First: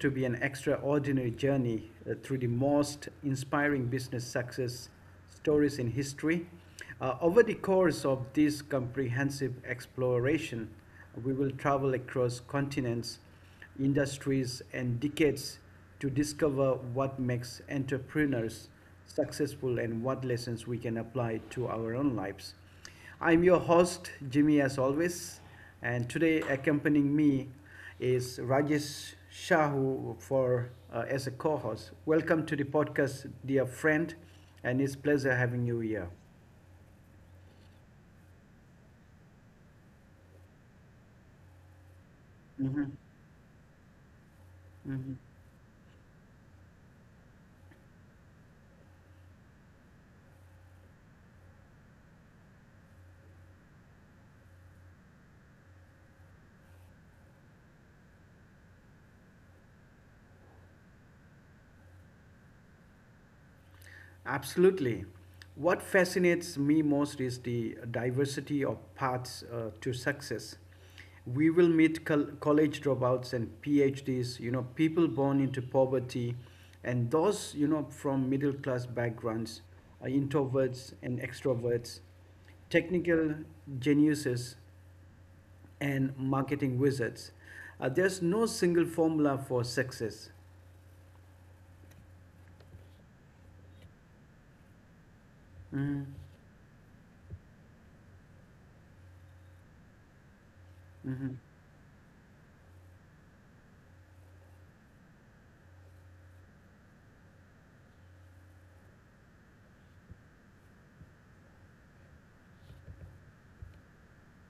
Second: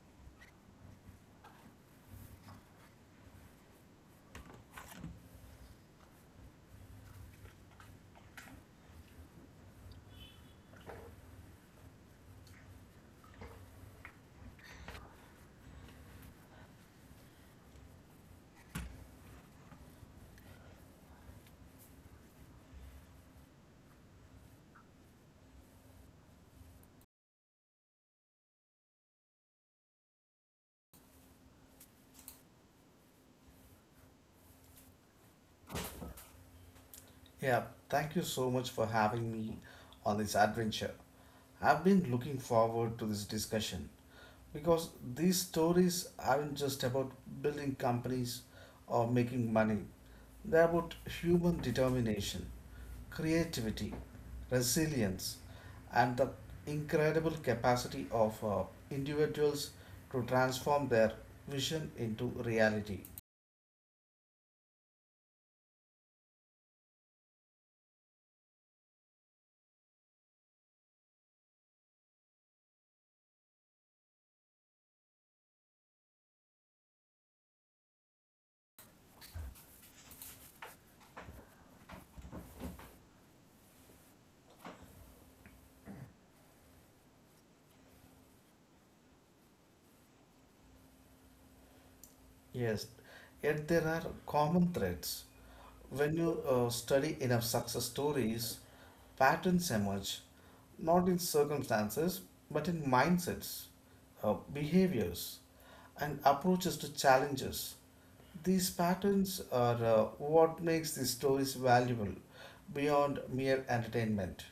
to be an extraordinary journey through the most inspiring business success stories in history. Over the course of this comprehensive exploration, we will travel across continents, industries, and decades to discover what makes entrepreneurs successful and what lessons we can apply to our own lives. I'm your host, Jimmy, as always, and today accompanying me is Rajesh Shahu for as a co-host. Welcome to the podcast, dear friend, and it's pleasure having you here. Yeah, thank you so much for having me on this adventure. I've been looking forward Mhm. to this discussion because these stories aren't just about building companies or making money, they're about human determination, creativity, resilience, and the incredible capacity of individuals to transform their vision into reality. Absolutely. What fascinates me most is the diversity of paths to success. We will meet college dropouts and PhDs, you know, people born into poverty, and those, you know, from middle class backgrounds, introverts and extroverts, technical geniuses, and marketing wizards. There's no single formula for success. Yes, yet there are common threads. Mhm. When you study enough success stories, patterns emerge, not in Mhm. circumstances, but in mindsets, behaviors, and approaches to challenges. These patterns are what makes these stories valuable beyond mere entertainment.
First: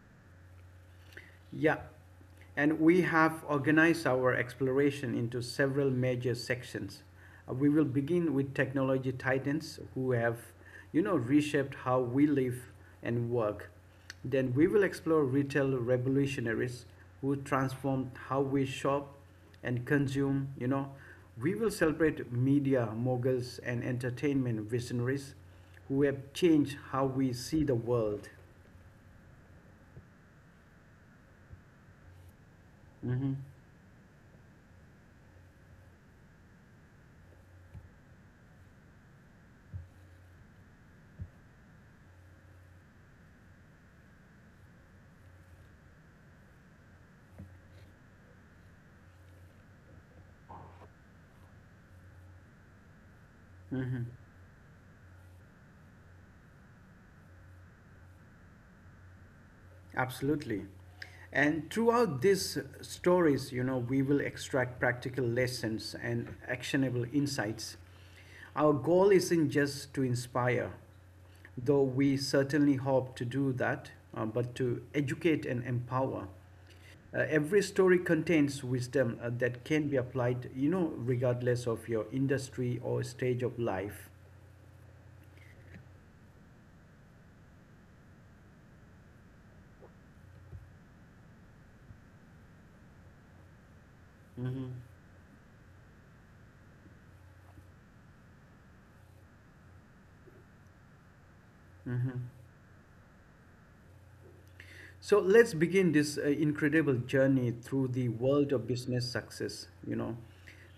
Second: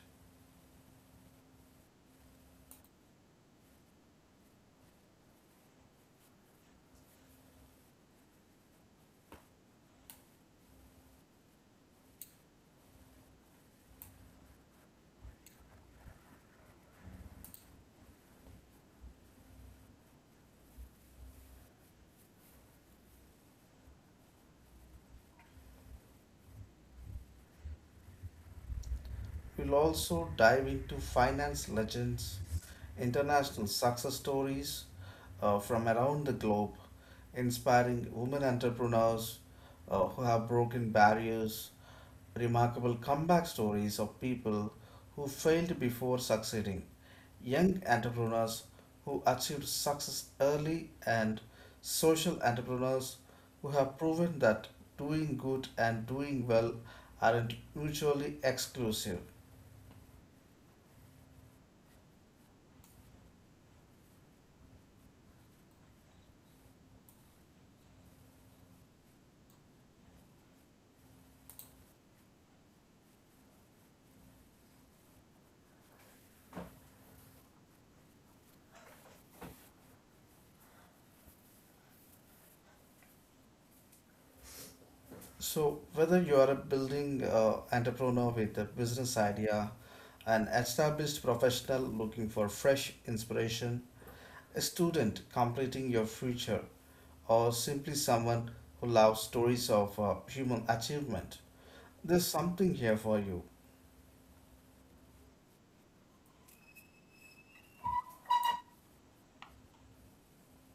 Yeah, and we have organized our exploration into several major sections. We will begin with technology titans who have, you know, reshaped how we live and work. Then we will explore retail revolutionaries who transformed how we shop and consume. We will celebrate media moguls and entertainment visionaries who have changed how we see the world. We'll also dive into finance legends, hmm international success stories, from around the globe, inspiring women entrepreneurs who have broken barriers, remarkable comeback stories of people who failed before succeeding, young entrepreneurs who achieved success early, and social entrepreneurs who hmm have proven that doing good and doing well aren't mutually exclusive. Absolutely. And throughout these stories, you know, we will extract practical lessons and actionable insights. Our goal isn't just to inspire, though we certainly hope to do that, but to educate and empower. Every story contains wisdom that can be applied, you know, regardless of your industry or stage of life. So, whether you are a building entrepreneur with a business idea, an established professional looking for fresh inspiration, a Hmm student completing your future, or simply someone who loves stories of human achievement, Mm-hmm. there's something here for you. So let's begin this incredible journey through the world of business success. You know,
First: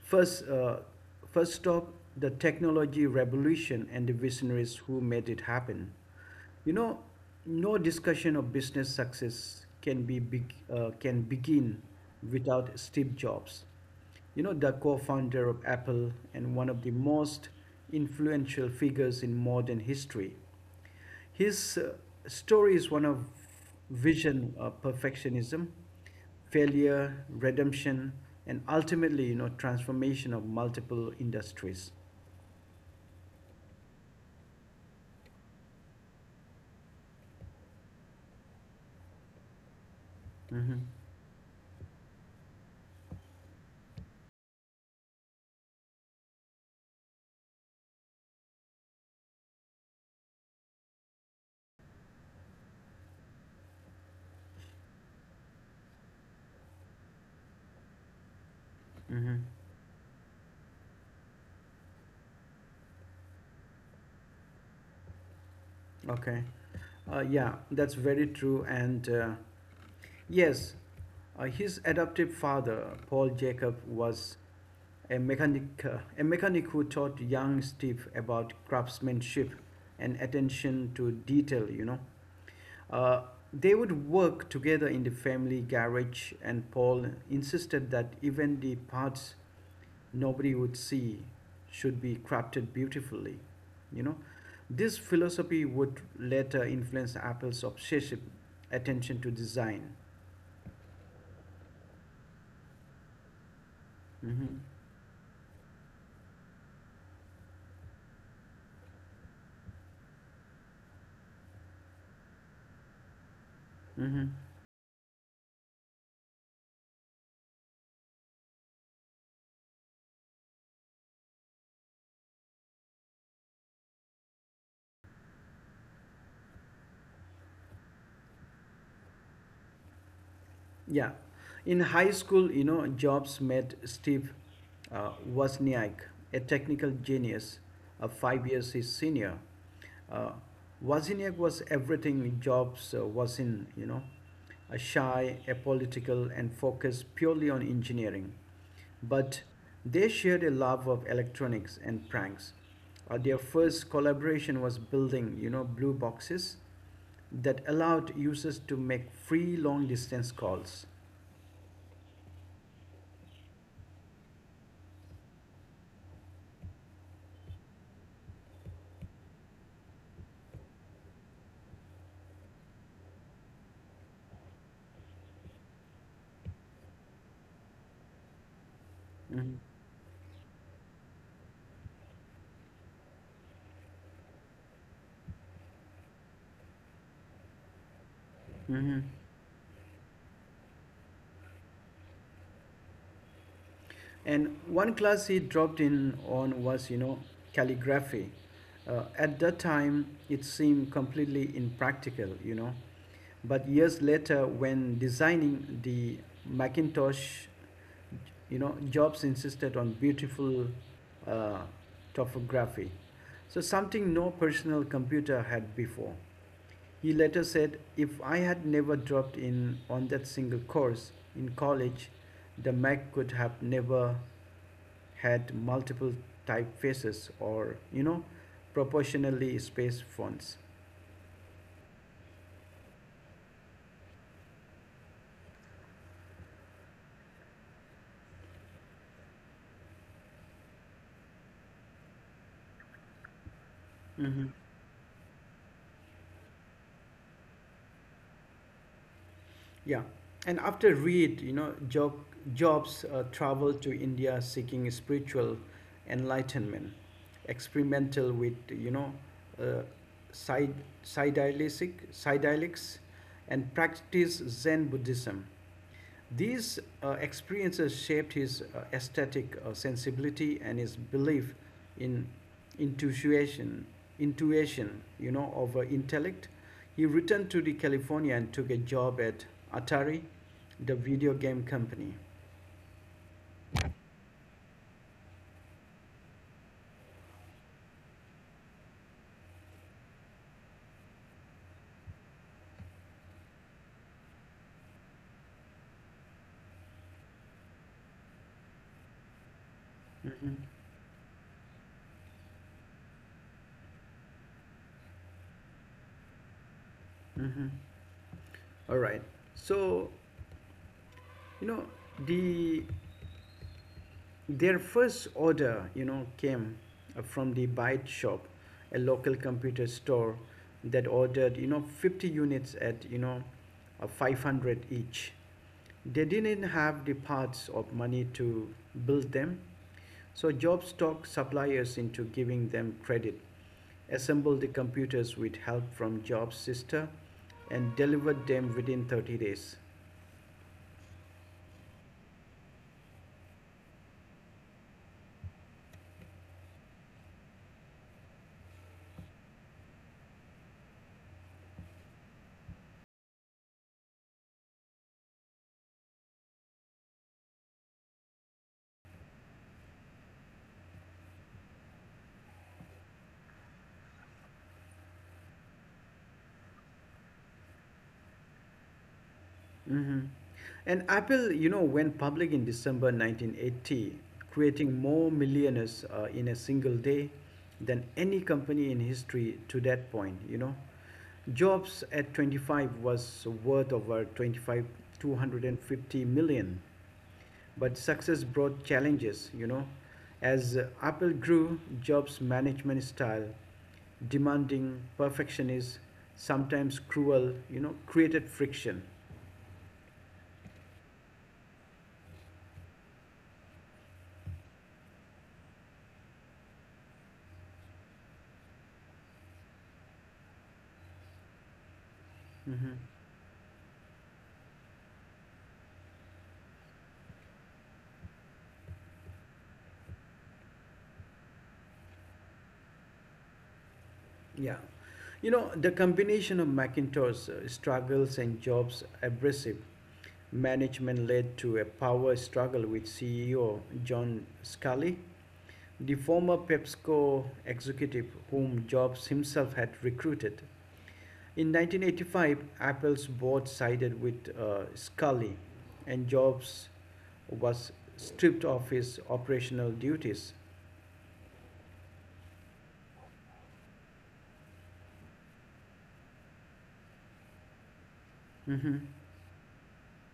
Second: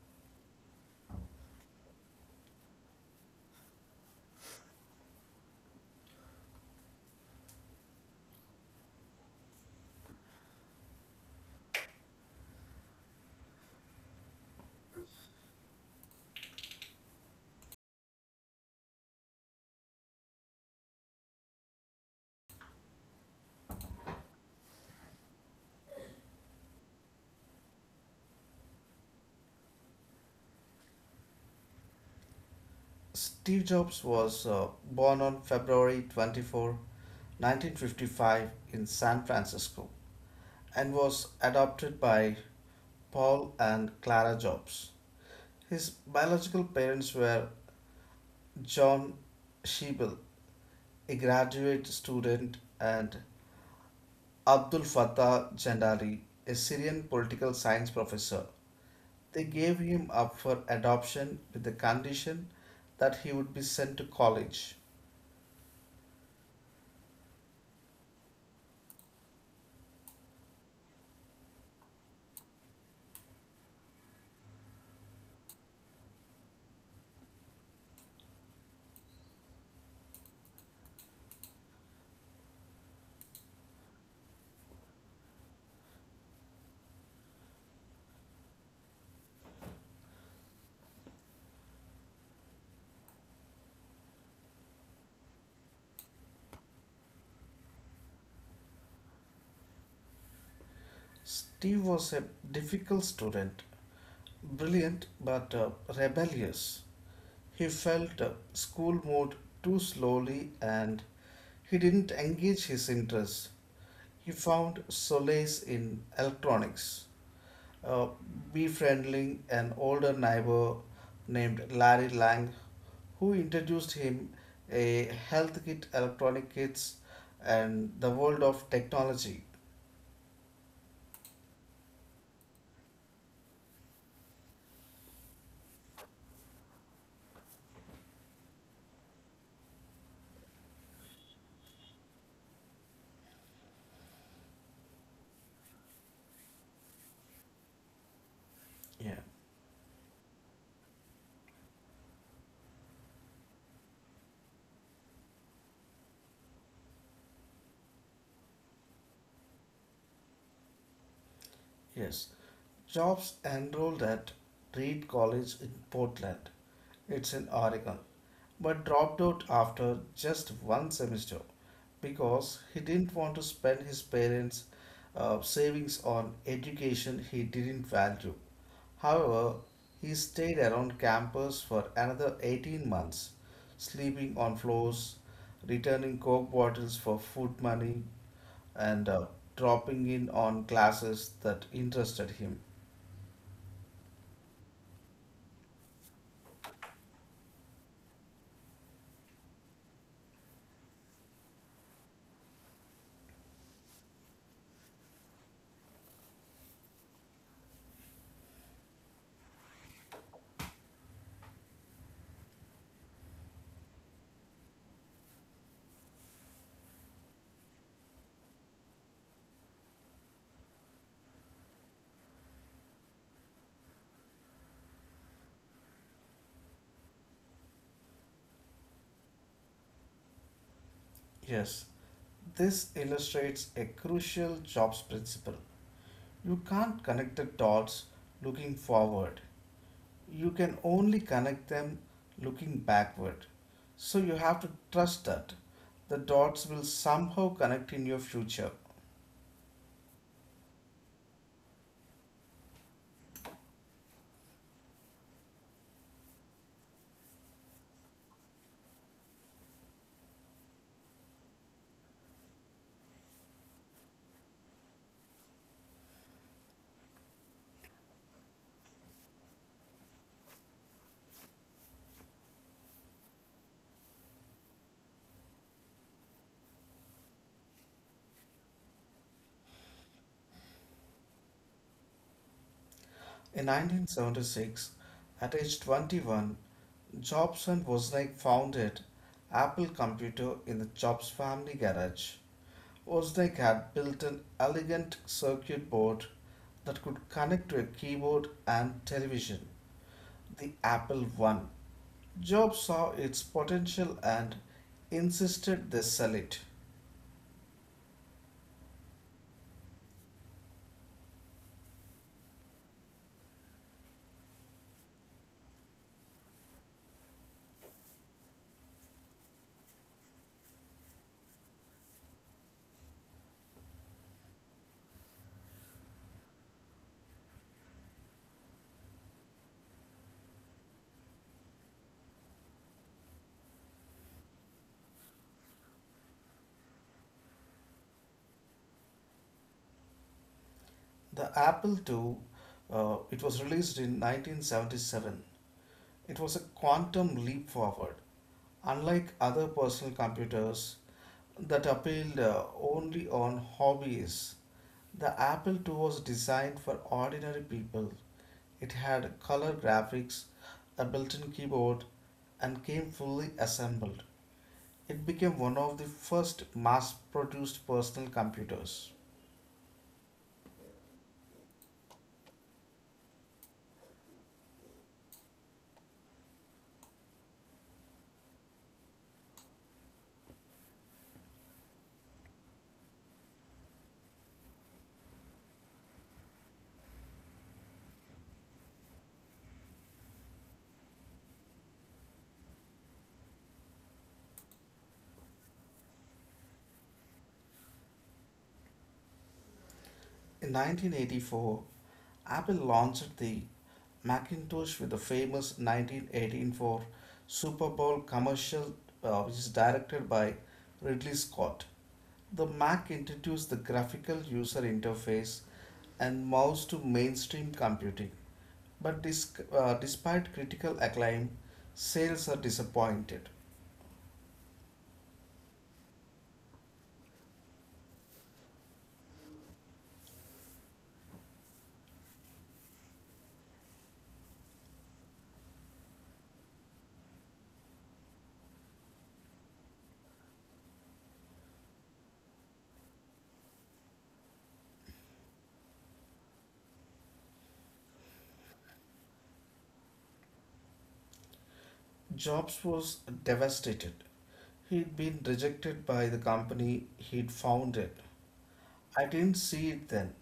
first, uh, first stop the technology revolution and the visionaries who made it happen. You know, no discussion of business success can begin without Steve Jobs. You know, the co-founder of Apple and one of the most influential figures in modern history. His story is one of vision, perfectionism, failure, redemption, and ultimately, you know, transformation of multiple industries. Steve Jobs was born on February 24, 1955 in San Francisco Mm-hmm. and was adopted by Paul and Clara Jobs. His biological parents were John Shebel, a graduate student, and Abdul Fattah Jandari, a Syrian political science professor. Mm-hmm. They gave him up for adoption with the condition that he would be sent to college. Okay. Yeah, that's very true. Yes, his adoptive father, Paul Jacob, was a mechanic who taught young Steve about craftsmanship and attention to detail, Uh, they would work together in the family garage, and Paul insisted that even the parts nobody would see should be crafted beautifully. You know, this philosophy would later influence Apple's obsessive attention to design. Steve was a difficult student, hmm brilliant but rebellious. He felt school moved too slowly and he didn't engage his interests. hmm He found solace in electronics, uh, befriending an older neighbor named Larry Lang, who introduced him a health kit, electronic kits, and the world of technology. Yeah. In high school, you know, Jobs met Steve Wozniak, a technical genius, 5 years his senior. Uh, Wozniak was everything Jobs was in, a shy, apolitical, and focused purely on engineering. Yeah, But they shared a love of electronics and pranks. Their first collaboration was building, you know, blue boxes that allowed users to make free long distance calls. yes. Jobs enrolled at Reed College in Portland. It's in Oregon, but dropped out after just one semester because he didn't want to spend his parents' savings on education he didn't value. However, Mhm. he stayed around campus for another 18 months, sleeping on floors, returning coke bottles for food money, Mhm. and dropping in on classes that interested him. And one class he dropped in on was, you know, calligraphy. At that time, it seemed completely impractical, you know. But years later, when designing the Macintosh, you know, Jobs insisted on beautiful uh, topography. So something no personal computer had before. He later said, If I had never dropped in on that single course in college, the Mac could have never had multiple typefaces or, you know, proportionally spaced fonts. Yes, this illustrates a crucial jobs principle. You can't connect the dots looking forward. You can only connect them looking backward. So you Hmm have to trust that the dots will somehow connect in your future. Yeah, and after Reed, you know, Jobs traveled to India seeking spiritual enlightenment, experimental with uh, psy- psychedelics, and practice Zen Buddhism. These experiences shaped his aesthetic sensibility and his belief in intuition, intuition, of intellect. He returned to the California and took a job at Atari, the video game company. In 1976, at age 21, Jobs and Wozniak founded Apple Computer in the Jobs family garage. Wozniak had built an elegant circuit board that could connect to a keyboard and television, Mm-hmm. the Apple I. Jobs saw its potential and insisted they sell it. Mm-hmm. All right. So, you know, the Their first order, you know, came from the Byte Shop, a local computer store that ordered, you know, 50 units at, you know, 500 each. They didn't have the parts or money to build them, so Jobs talked suppliers into giving them credit, assembled the computers with help from Jobs' sister, and delivered them within 30 days. The Apple II, it was released in 1977. It was a quantum leap forward, unlike other personal computers that appealed only on hobbyists. The Apple II was designed for ordinary people. It had color graphics, a built-in keyboard, and came fully assembled. It became one of the first mass produced personal computers. Hmm And Apple, you know, went public in December 1980, creating more millionaires in a single day than any company in history to that point, you know. Jobs at 25 was worth over 250 million. But success brought challenges, you know. As Apple grew, Jobs' management style, demanding, perfectionist, sometimes cruel, you know, created friction. In 1984, Apple launched the Macintosh with the famous 1984 Super Bowl commercial, which is directed by Ridley Scott. The Hmm Mac introduced the graphical user interface and mouse to mainstream computing. But despite critical acclaim, sales are disappointed. Yeah. You know, the combination of Macintosh struggles and Jobs' abrasive management led to a power struggle with CEO John Scully, the former PepsiCo executive whom Jobs himself had recruited. In 1985, Apple's board sided with Scully, and Jobs was stripped of his operational duties. Jobs was devastated. He'd been rejected by the company he'd founded. Hmm I didn't see it then,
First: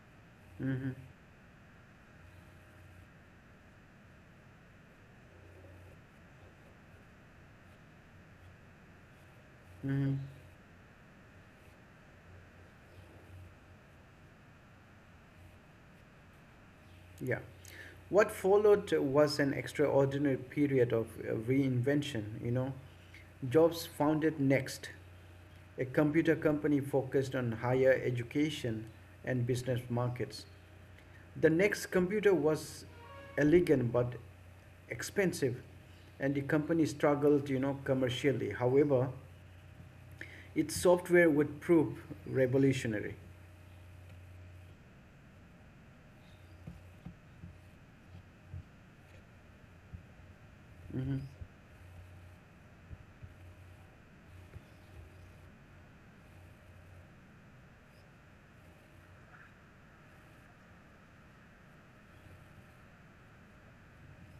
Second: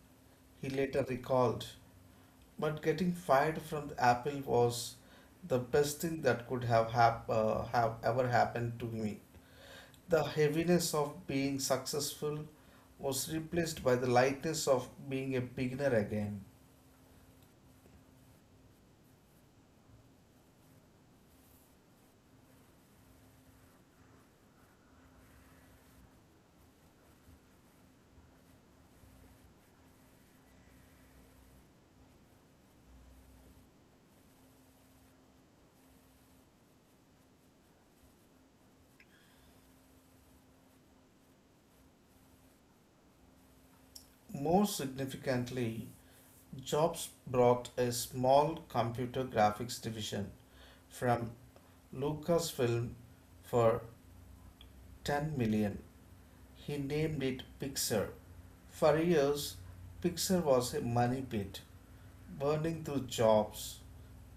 he hmm later recalled. But getting fired from Apple was the best thing that could have ever happened to me. hmm The heaviness of being successful was replaced by the lightness of being a beginner again. Yeah. What followed was an extraordinary period of reinvention, you know. Jobs founded Next, a computer company focused on higher education and business markets. The Next computer was elegant but expensive, and the company struggled, you know, commercially. However, its software would prove revolutionary. More significantly, Jobs brought a small computer graphics division Mhm. from Lucasfilm for $10 million. He named it Pixar. For years, Pixar was a money pit, burning through jobs,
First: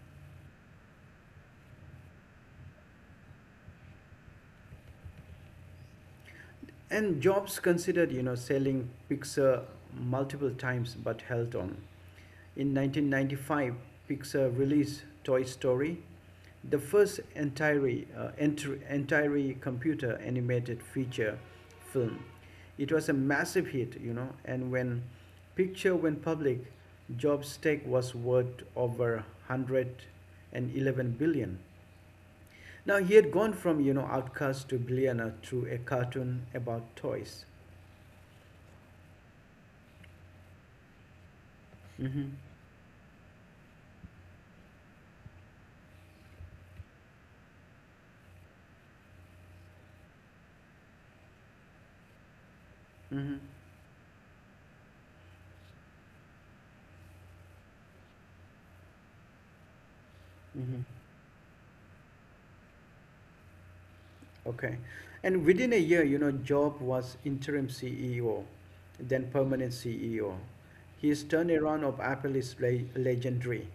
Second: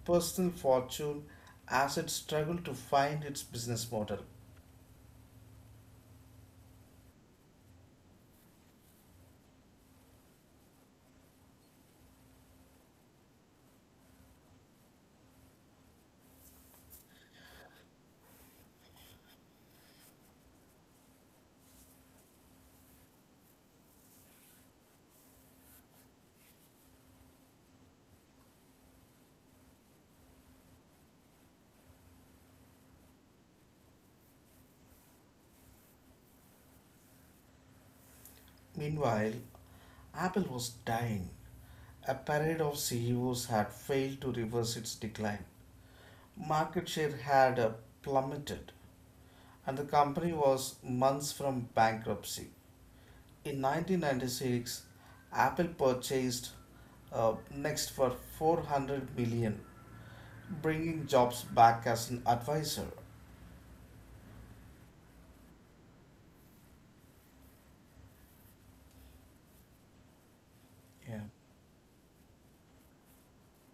personal fortune as it struggled to find its business model. And Jobs considered, you know, selling Pixar multiple times but held on. In 1995, Pixar released Toy Story, the first entirely computer animated feature film. It was a massive hit, you know, and when picture went public, Jobs' stake was worth over 111 billion. Now he had gone from you know outcast to billionaire through a cartoon about toys. Meanwhile, Apple was dying. A Mm-hmm. parade of CEOs had failed to reverse its decline. Market share had plummeted, and the company was months from bankruptcy. Mm-hmm. In 1996, Apple purchased Next for $400 million, Mm-hmm. bringing jobs back as an advisor. Okay. And within a year, you know, Job was interim CEO, then permanent CEO. Yeah. His turnaround of Apple is legendary.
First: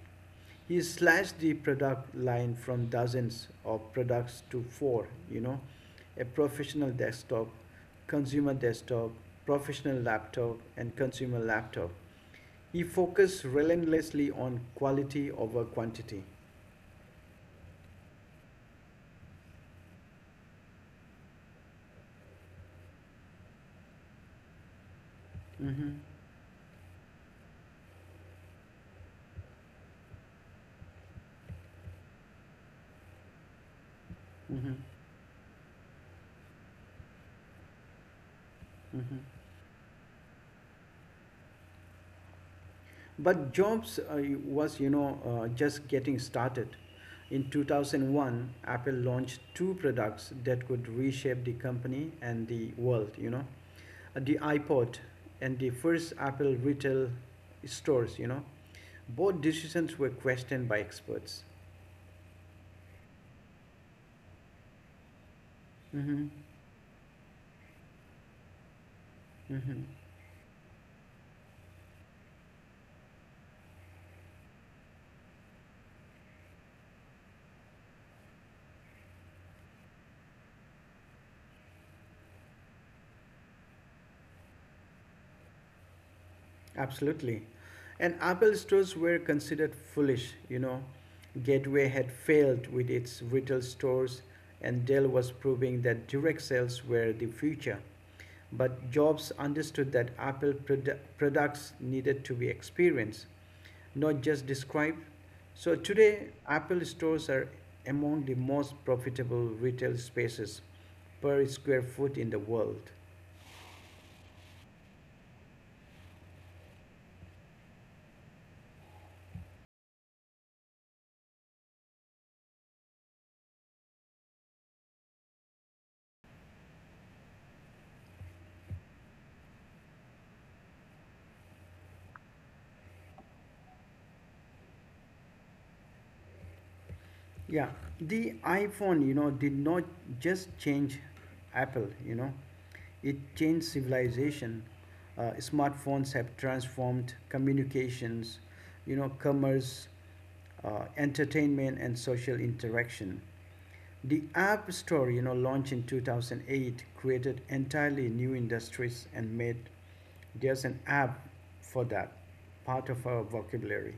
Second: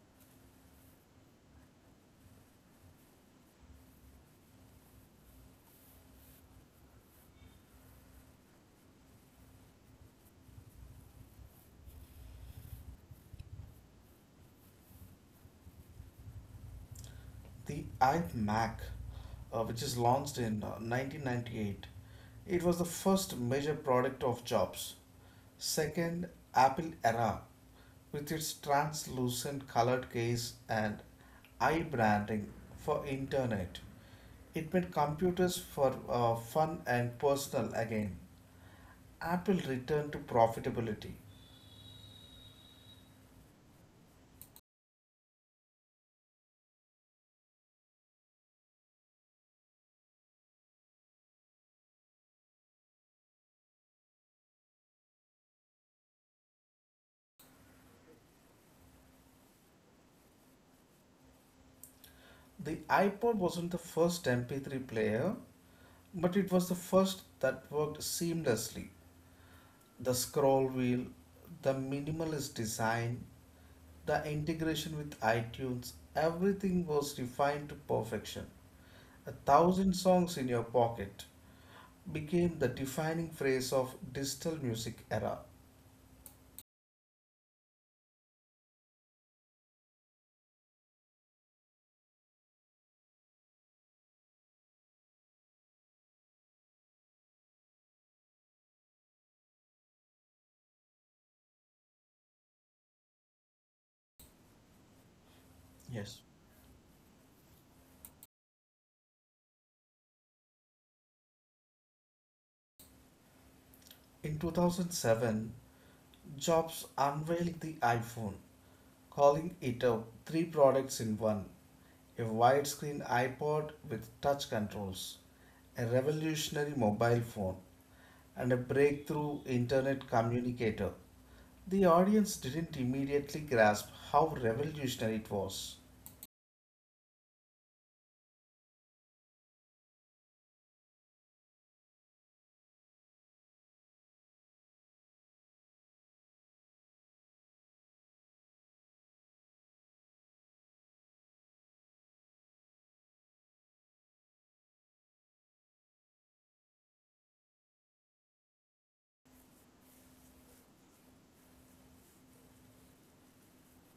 He slashed the product line from dozens of products to four, you know, a professional desktop, consumer desktop, professional laptop, and consumer laptop. He focused relentlessly on quality over quantity. The IMAC, which is launched in 1998, it was the first major product of jobs. Mm-hmm. Second, Apple era, with its translucent colored case and eye branding for internet. It Mm-hmm. made computers for fun and personal again. Mm-hmm. Apple returned to profitability. But Jobs was just getting started. In 2001, Apple launched two products that could reshape the company and the world, you know, the iPod and the first Apple retail stores, you know. Both decisions were questioned by experts. The iPod wasn't the first MP3 player, Hmm but it was the first that worked seamlessly. hmm The scroll wheel, the minimalist design, the integration with iTunes, everything was refined to perfection. A thousand songs in your pocket became the defining phrase of digital music era. Absolutely. And Apple stores were considered foolish, you know. Gateway had failed with its retail stores, and Dell was proving that direct sales were the future. But Jobs understood that Apple products needed to be experienced, not just described. So Yes. today, Apple stores are among the most profitable retail spaces per square foot in the world. In 2007, Jobs unveiled the iPhone, calling it a three products in one, a widescreen iPod with touch controls, a revolutionary mobile phone, and a breakthrough internet communicator. The audience didn't immediately grasp how revolutionary it was. Yeah, the iPhone, you know, did not just change Apple, you know, it changed civilization. Smartphones have transformed communications, you know, commerce, entertainment, and social interaction. The App Store, you know, launched in 2008, created entirely new industries and made there's an app for that part of our vocabulary.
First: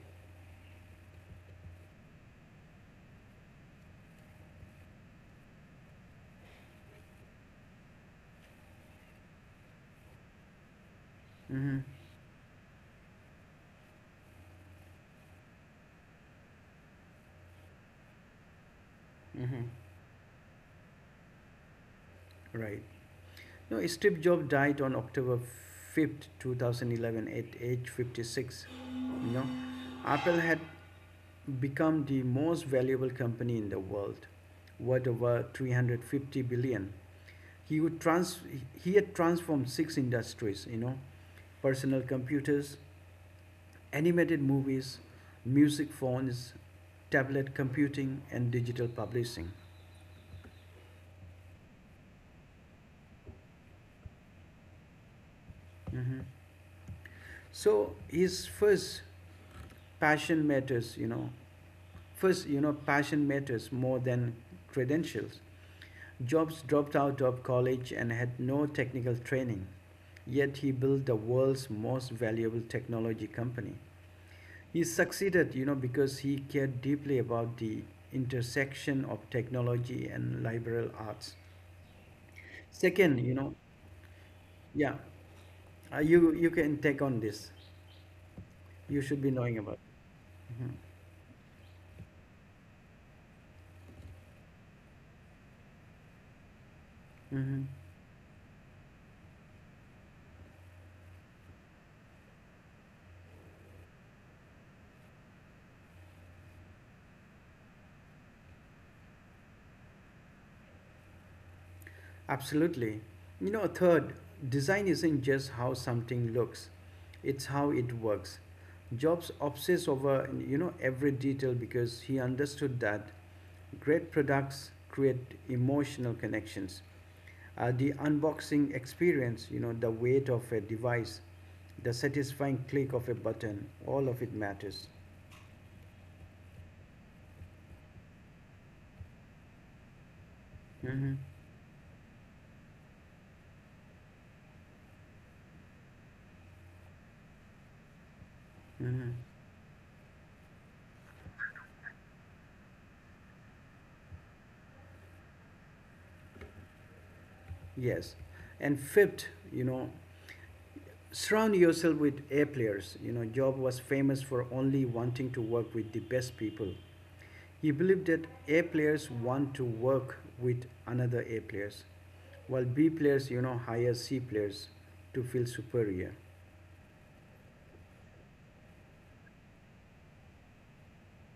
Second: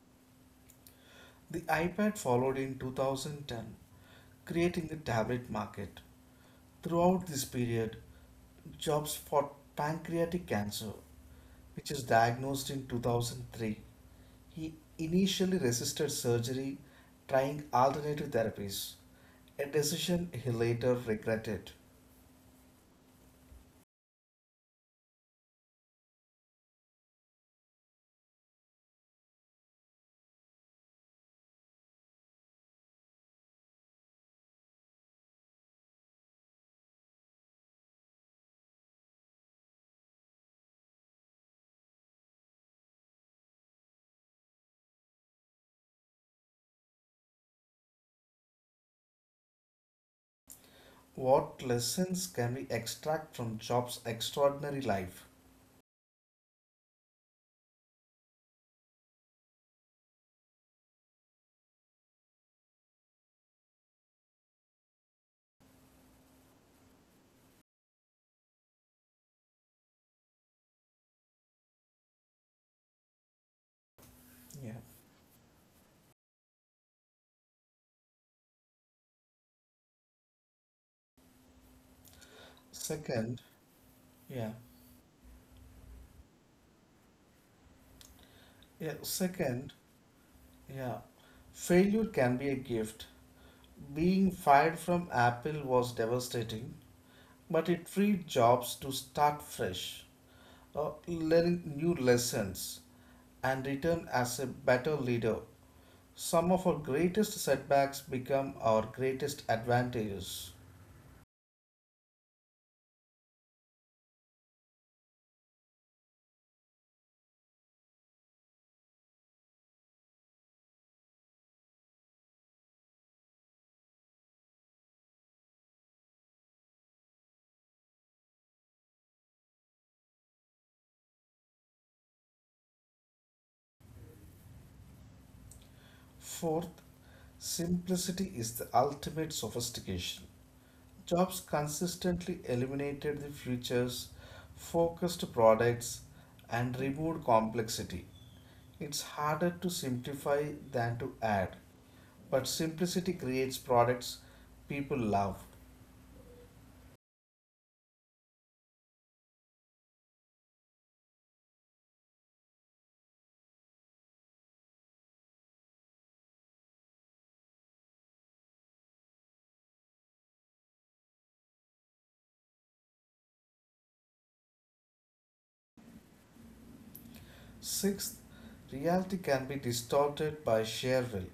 The iPad followed in 2010, creating the tablet market. Throughout this period, Jobs fought pancreatic cancer, Mm-hmm. which is diagnosed in 2003. He initially resisted surgery, trying alternative therapies, Mm-hmm. a decision he later regretted. Right. No, Steve Jobs died on October 5th, 2011, at age 56. You know, Apple had become the most valuable company in the world, worth over 350 billion. He would trans he had transformed six industries. You know, personal computers, animated movies, music phones, tablet computing, and digital publishing. What lessons can we extract from Jobs' extraordinary life? Mhm. So his first passion matters, you know. First, you know, passion matters more than credentials. Jobs dropped out of college and had no technical training, yet he built the world's most valuable technology company. Yeah. He succeeded, you know, because he cared deeply about the intersection of technology and liberal arts. Second, you Second, know, yeah. yeah, you you can take on this. Yeah. You should be knowing Second, about. Mm-hmm. yeah, failure can be a gift. Being fired from Apple was devastating, Mm-hmm. but it freed jobs to start fresh, learning new lessons, and return as a better leader. Some of our greatest setbacks become our greatest advantages. Absolutely. You know, third, design isn't just how something looks, it's how it works. Jobs obsess over, you know, every detail because he understood that great products create emotional connections. The unboxing experience, you know, the weight of a device, the satisfying click of a button, all of it matters. Fourth, simplicity is the ultimate sophistication. Mm-hmm. Jobs consistently eliminated the futures, focused products, and removed complexity. It's Mm-hmm. harder to simplify than to add, but simplicity creates products people love. Yes. And fifth, you know, surround yourself with A players. You know, Job was famous for only wanting to work with the best people. He believed that A players want to work with another A players, while B players, you know, hire C players to feel superior. Sixth, reality can be distorted by sheer will.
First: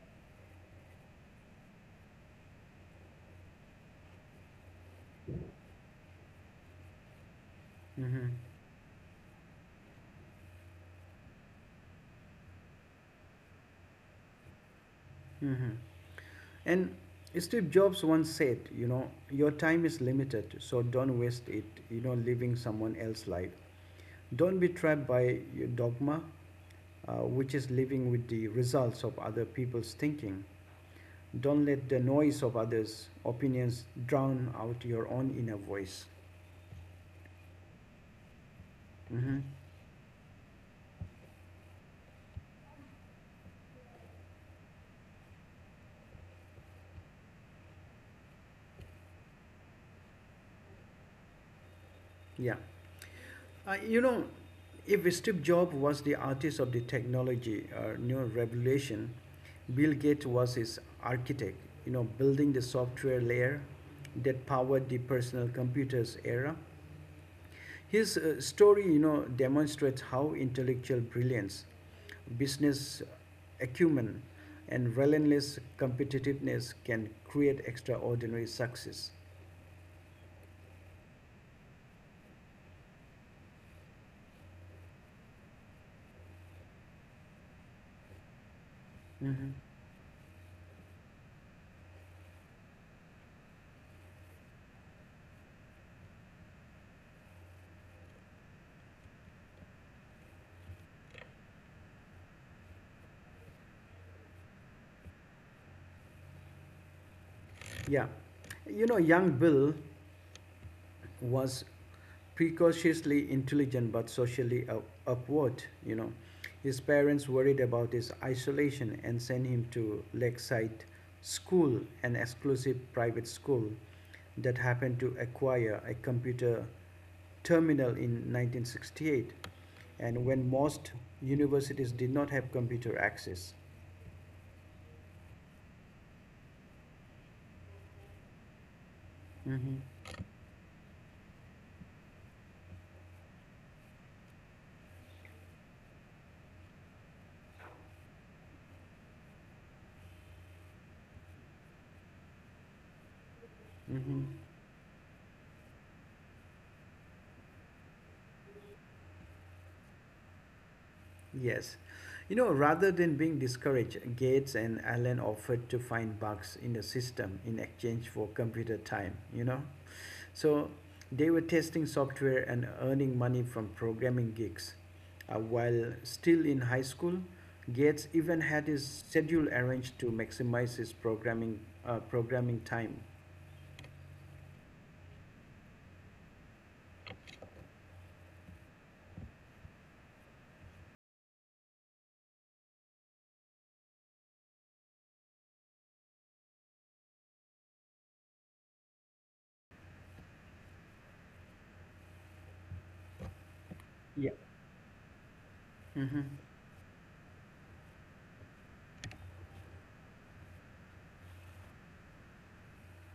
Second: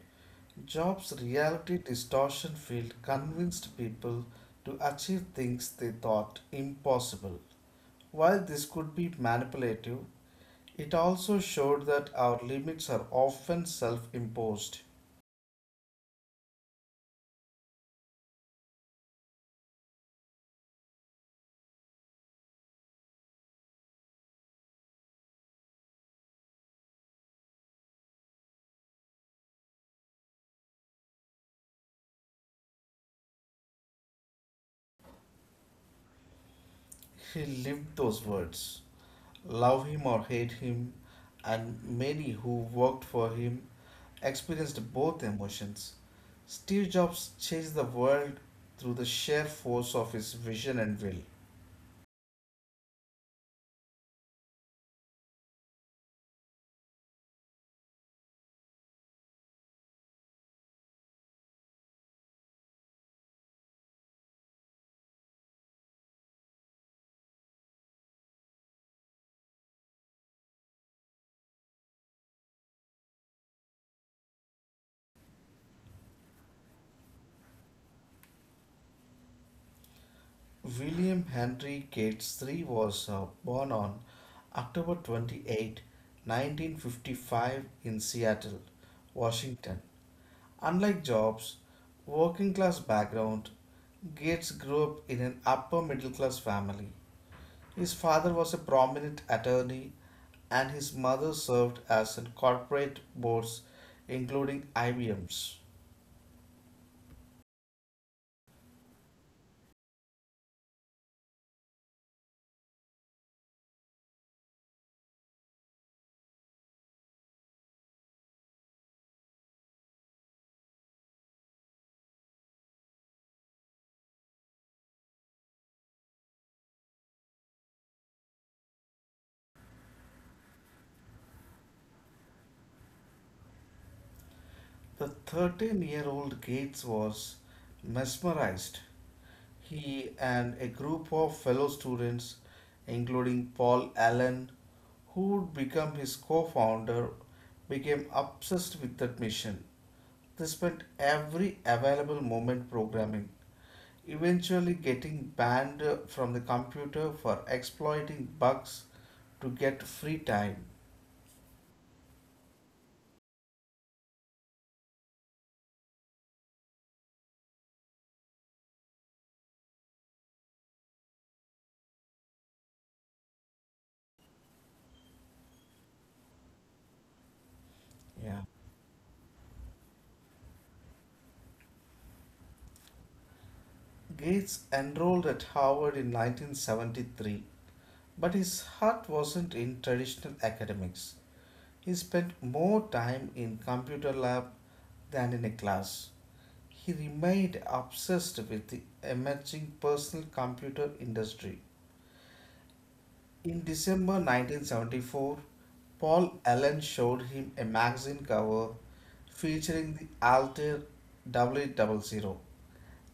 Jobs' reality distortion field convinced people to achieve things they thought impossible. Mm-hmm. While this could be manipulative, it also showed that our limits are often self imposed. Mm-hmm. And Steve Jobs once said, you know, your time is limited, so don't waste it, you know, living someone else's life. Don't be trapped by your dogma, which is living with the results of other people's thinking. Don't let the noise of others' opinions drown out your own inner voice. He lived those words. Hmm Love him or hate him, and many who worked for him experienced both emotions. Steve Jobs changed the world through the sheer force of his vision and will. Yeah. You know, if Steve Jobs was the artist of the technology or new revolution, Bill Gates was his architect, you know, building the software layer that powered the personal computers era. His story, you know, demonstrates how intellectual brilliance, business acumen, and relentless competitiveness can create extraordinary success. William Henry Gates III was born on October 28, 1955, in Seattle, Mhm. Washington. Unlike Jobs' working class background, Gates grew up in an upper middle class family. His father was a prominent attorney, and his mother served as in corporate boards, including IBM's. Yeah. You know, young Bill was precociously intelligent but socially upward, you know. His parents worried about his isolation and sent him to Lakeside School, an exclusive private school that happened to acquire a computer terminal in 1968 and when most universities did not have computer access. The 13 year old Gates was mesmerized. Mhm. He and a group of fellow students, including Paul Allen, who would become his co founder, became obsessed with that mission. They spent every available moment programming, Mhm. eventually getting banned from the computer for exploiting bugs to get free time. Yes. Rather than being discouraged, Gates and Allen offered to find bugs in the system in exchange for computer time. So they were testing software and earning money from programming gigs. While still in high school, Gates Yeah. even had his schedule arranged to maximize his programming time. Gates enrolled at Harvard in 1973, but his heart wasn't in traditional academics. He spent more time in computer lab than in a class. He remained obsessed with the emerging personal computer industry. In December Yeah. 1974, Mm-hmm. Paul Allen showed him a magazine cover featuring the Altair double 0000, zero,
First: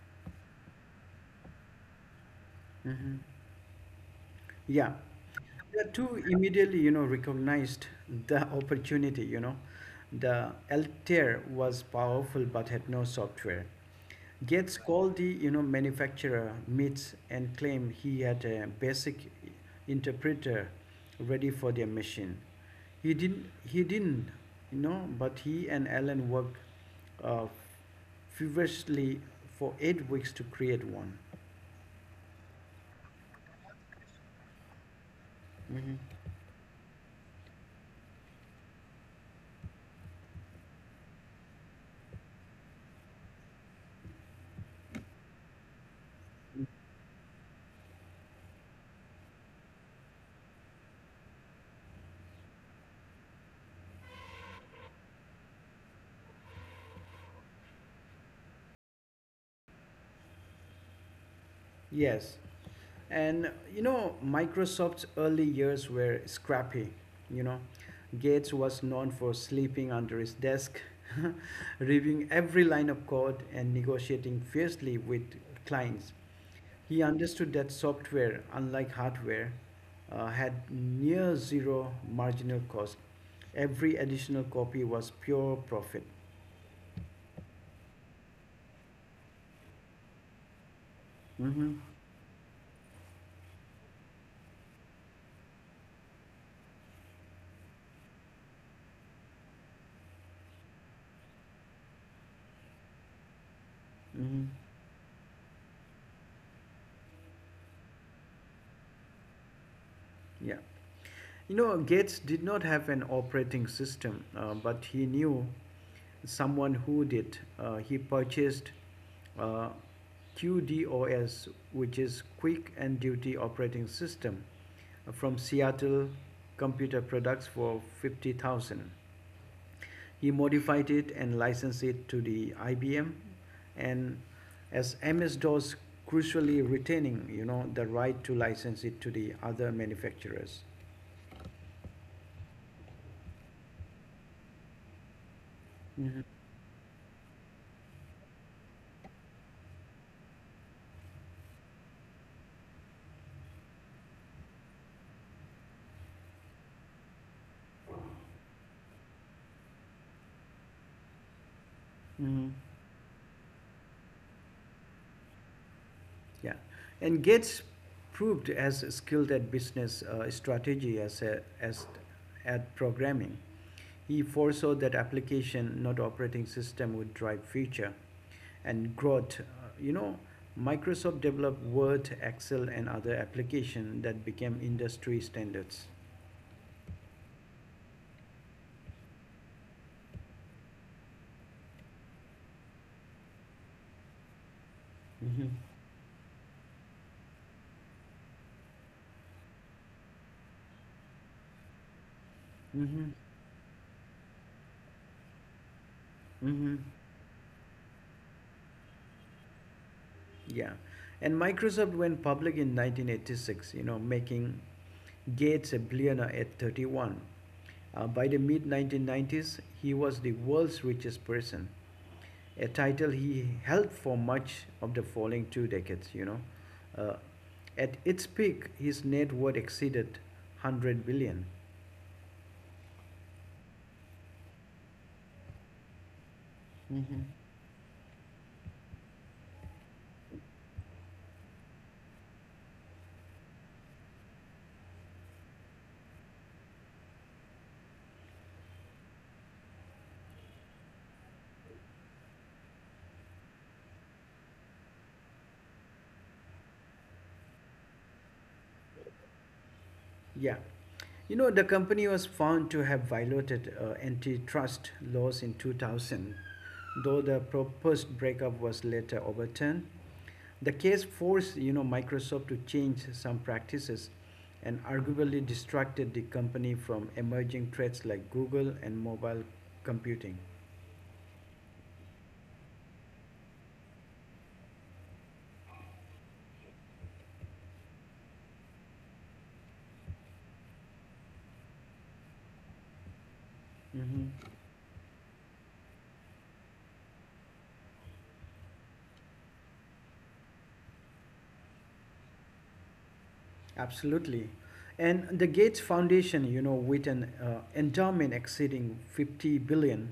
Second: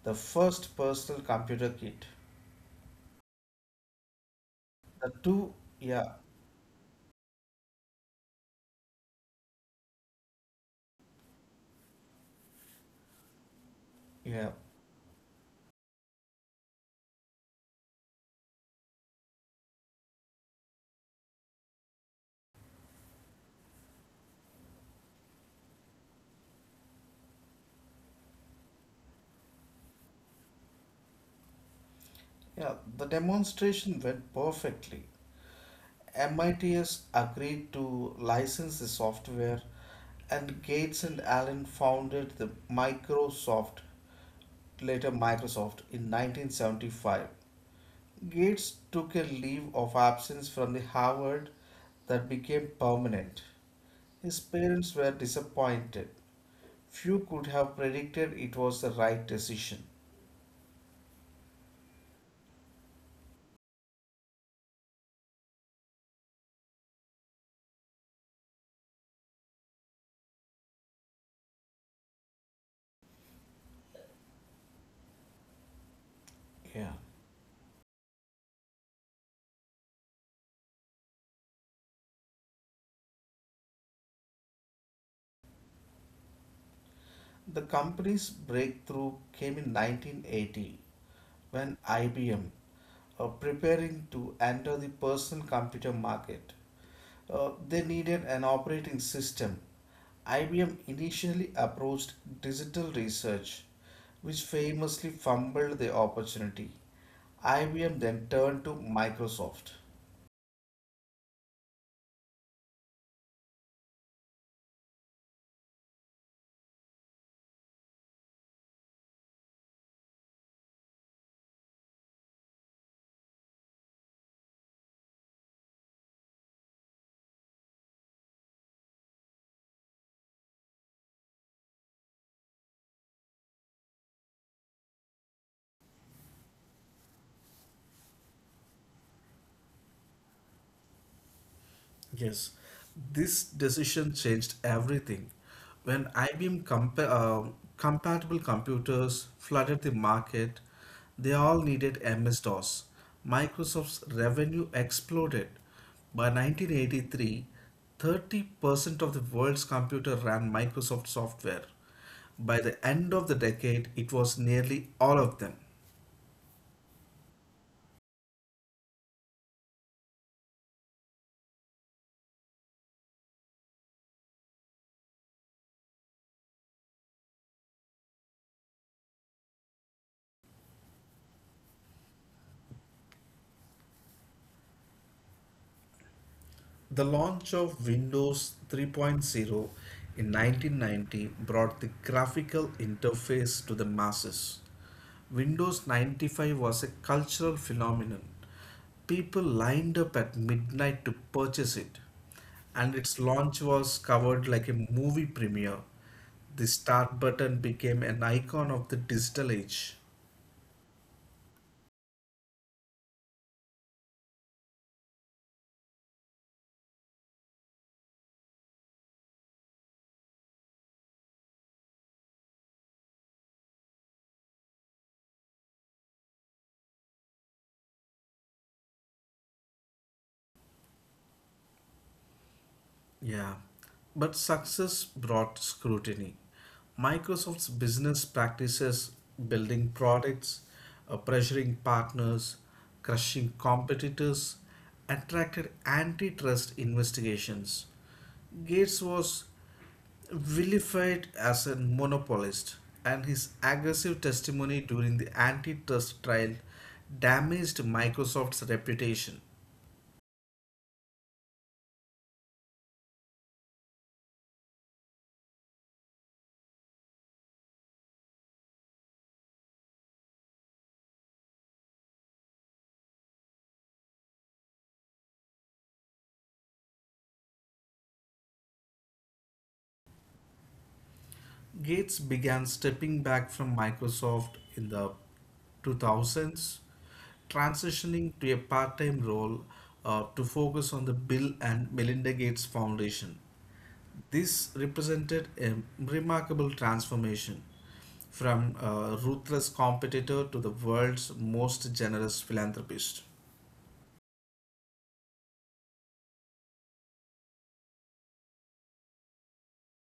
the first personal computer kit. Mm-hmm. Yeah. The two, The yeah, two immediately, recognized the opportunity. The Altair was powerful but had no software. yeah, Gates called the manufacturer MITS and claimed he had a basic interpreter ready for their machine. He didn't, but he and Alan worked uh, feverishly for 8 weeks to create one. yeah, the demonstration went perfectly. Mhm. MITS agreed to license the software, and Gates and Allen founded the Microsoft, later Microsoft, in 1975. Gates took a leave of absence from the Harvard that became permanent. His parents were disappointed. Few could have predicted it was the right decision. Yes. And Microsoft's early years were scrappy. You know, Gates was known for sleeping under his desk, reviewing every line of code, and negotiating fiercely with clients. Yeah. He understood that software, unlike hardware, had near zero marginal cost. Every additional copy was pure profit. The company's breakthrough came in 1980 Mm-hmm. when IBM were preparing to enter the personal computer market. They needed an operating system. IBM initially approached digital research, which Mm-hmm. famously fumbled the opportunity. IBM then turned to Microsoft. Yeah. Gates did not have an operating system, but he knew someone who did. He purchased uh, QDOS, which is Quick and Duty Operating System, from Seattle Computer Products for 50,000. He modified it and licensed it to the IBM, and as MS-DOS crucially retaining, the right to license it to the other manufacturers. Yes, this decision changed everything. When Mm-hmm. IBM compatible computers flooded the market, they all needed MS-DOS. Microsoft's revenue exploded. By 1983, 30% of the world's computer ran Microsoft software. Mhm. By the end of the decade, it was nearly all of them. Yeah, and Gates proved as skilled at business strategy as at programming. He foresaw that application, not operating system, would drive future and growth. You know, Microsoft developed Word, Excel, and other applications that became industry standards. The launch of Windows 3.0 in 1990 brought the graphical interface to the masses. Hmm. Windows 95 was a cultural phenomenon. People lined up at midnight to purchase it, and Hmm. its launch was covered like a movie premiere. The Hmm. start button became an icon of the digital age. Yeah, and Microsoft went public in 1986. Making Gates a billionaire at 31. By the mid 1990s, he was the world's richest person, a title he held for much of the following 2 decades. Uh, at its peak, his net worth exceeded 100 billion. Yeah, but success brought scrutiny. Mm-hmm. Microsoft's business practices, building products, pressuring partners, crushing competitors, attracted antitrust investigations. Gates was vilified as a monopolist, and his aggressive testimony during the antitrust trial damaged Microsoft's reputation. Yeah. The company was found to have violated antitrust laws in 2000, though the proposed breakup was later overturned. The case forced, Microsoft to change some practices and arguably distracted the company from emerging threats like Google and mobile computing. Gates began stepping back from Microsoft in the 2000s, transitioning to a part time role to focus on the Bill and Melinda Gates Foundation. Mhm. This represented a remarkable transformation from a ruthless competitor to the world's most generous philanthropist. Absolutely. And the Gates Foundation, with an endowment exceeding 50 billion,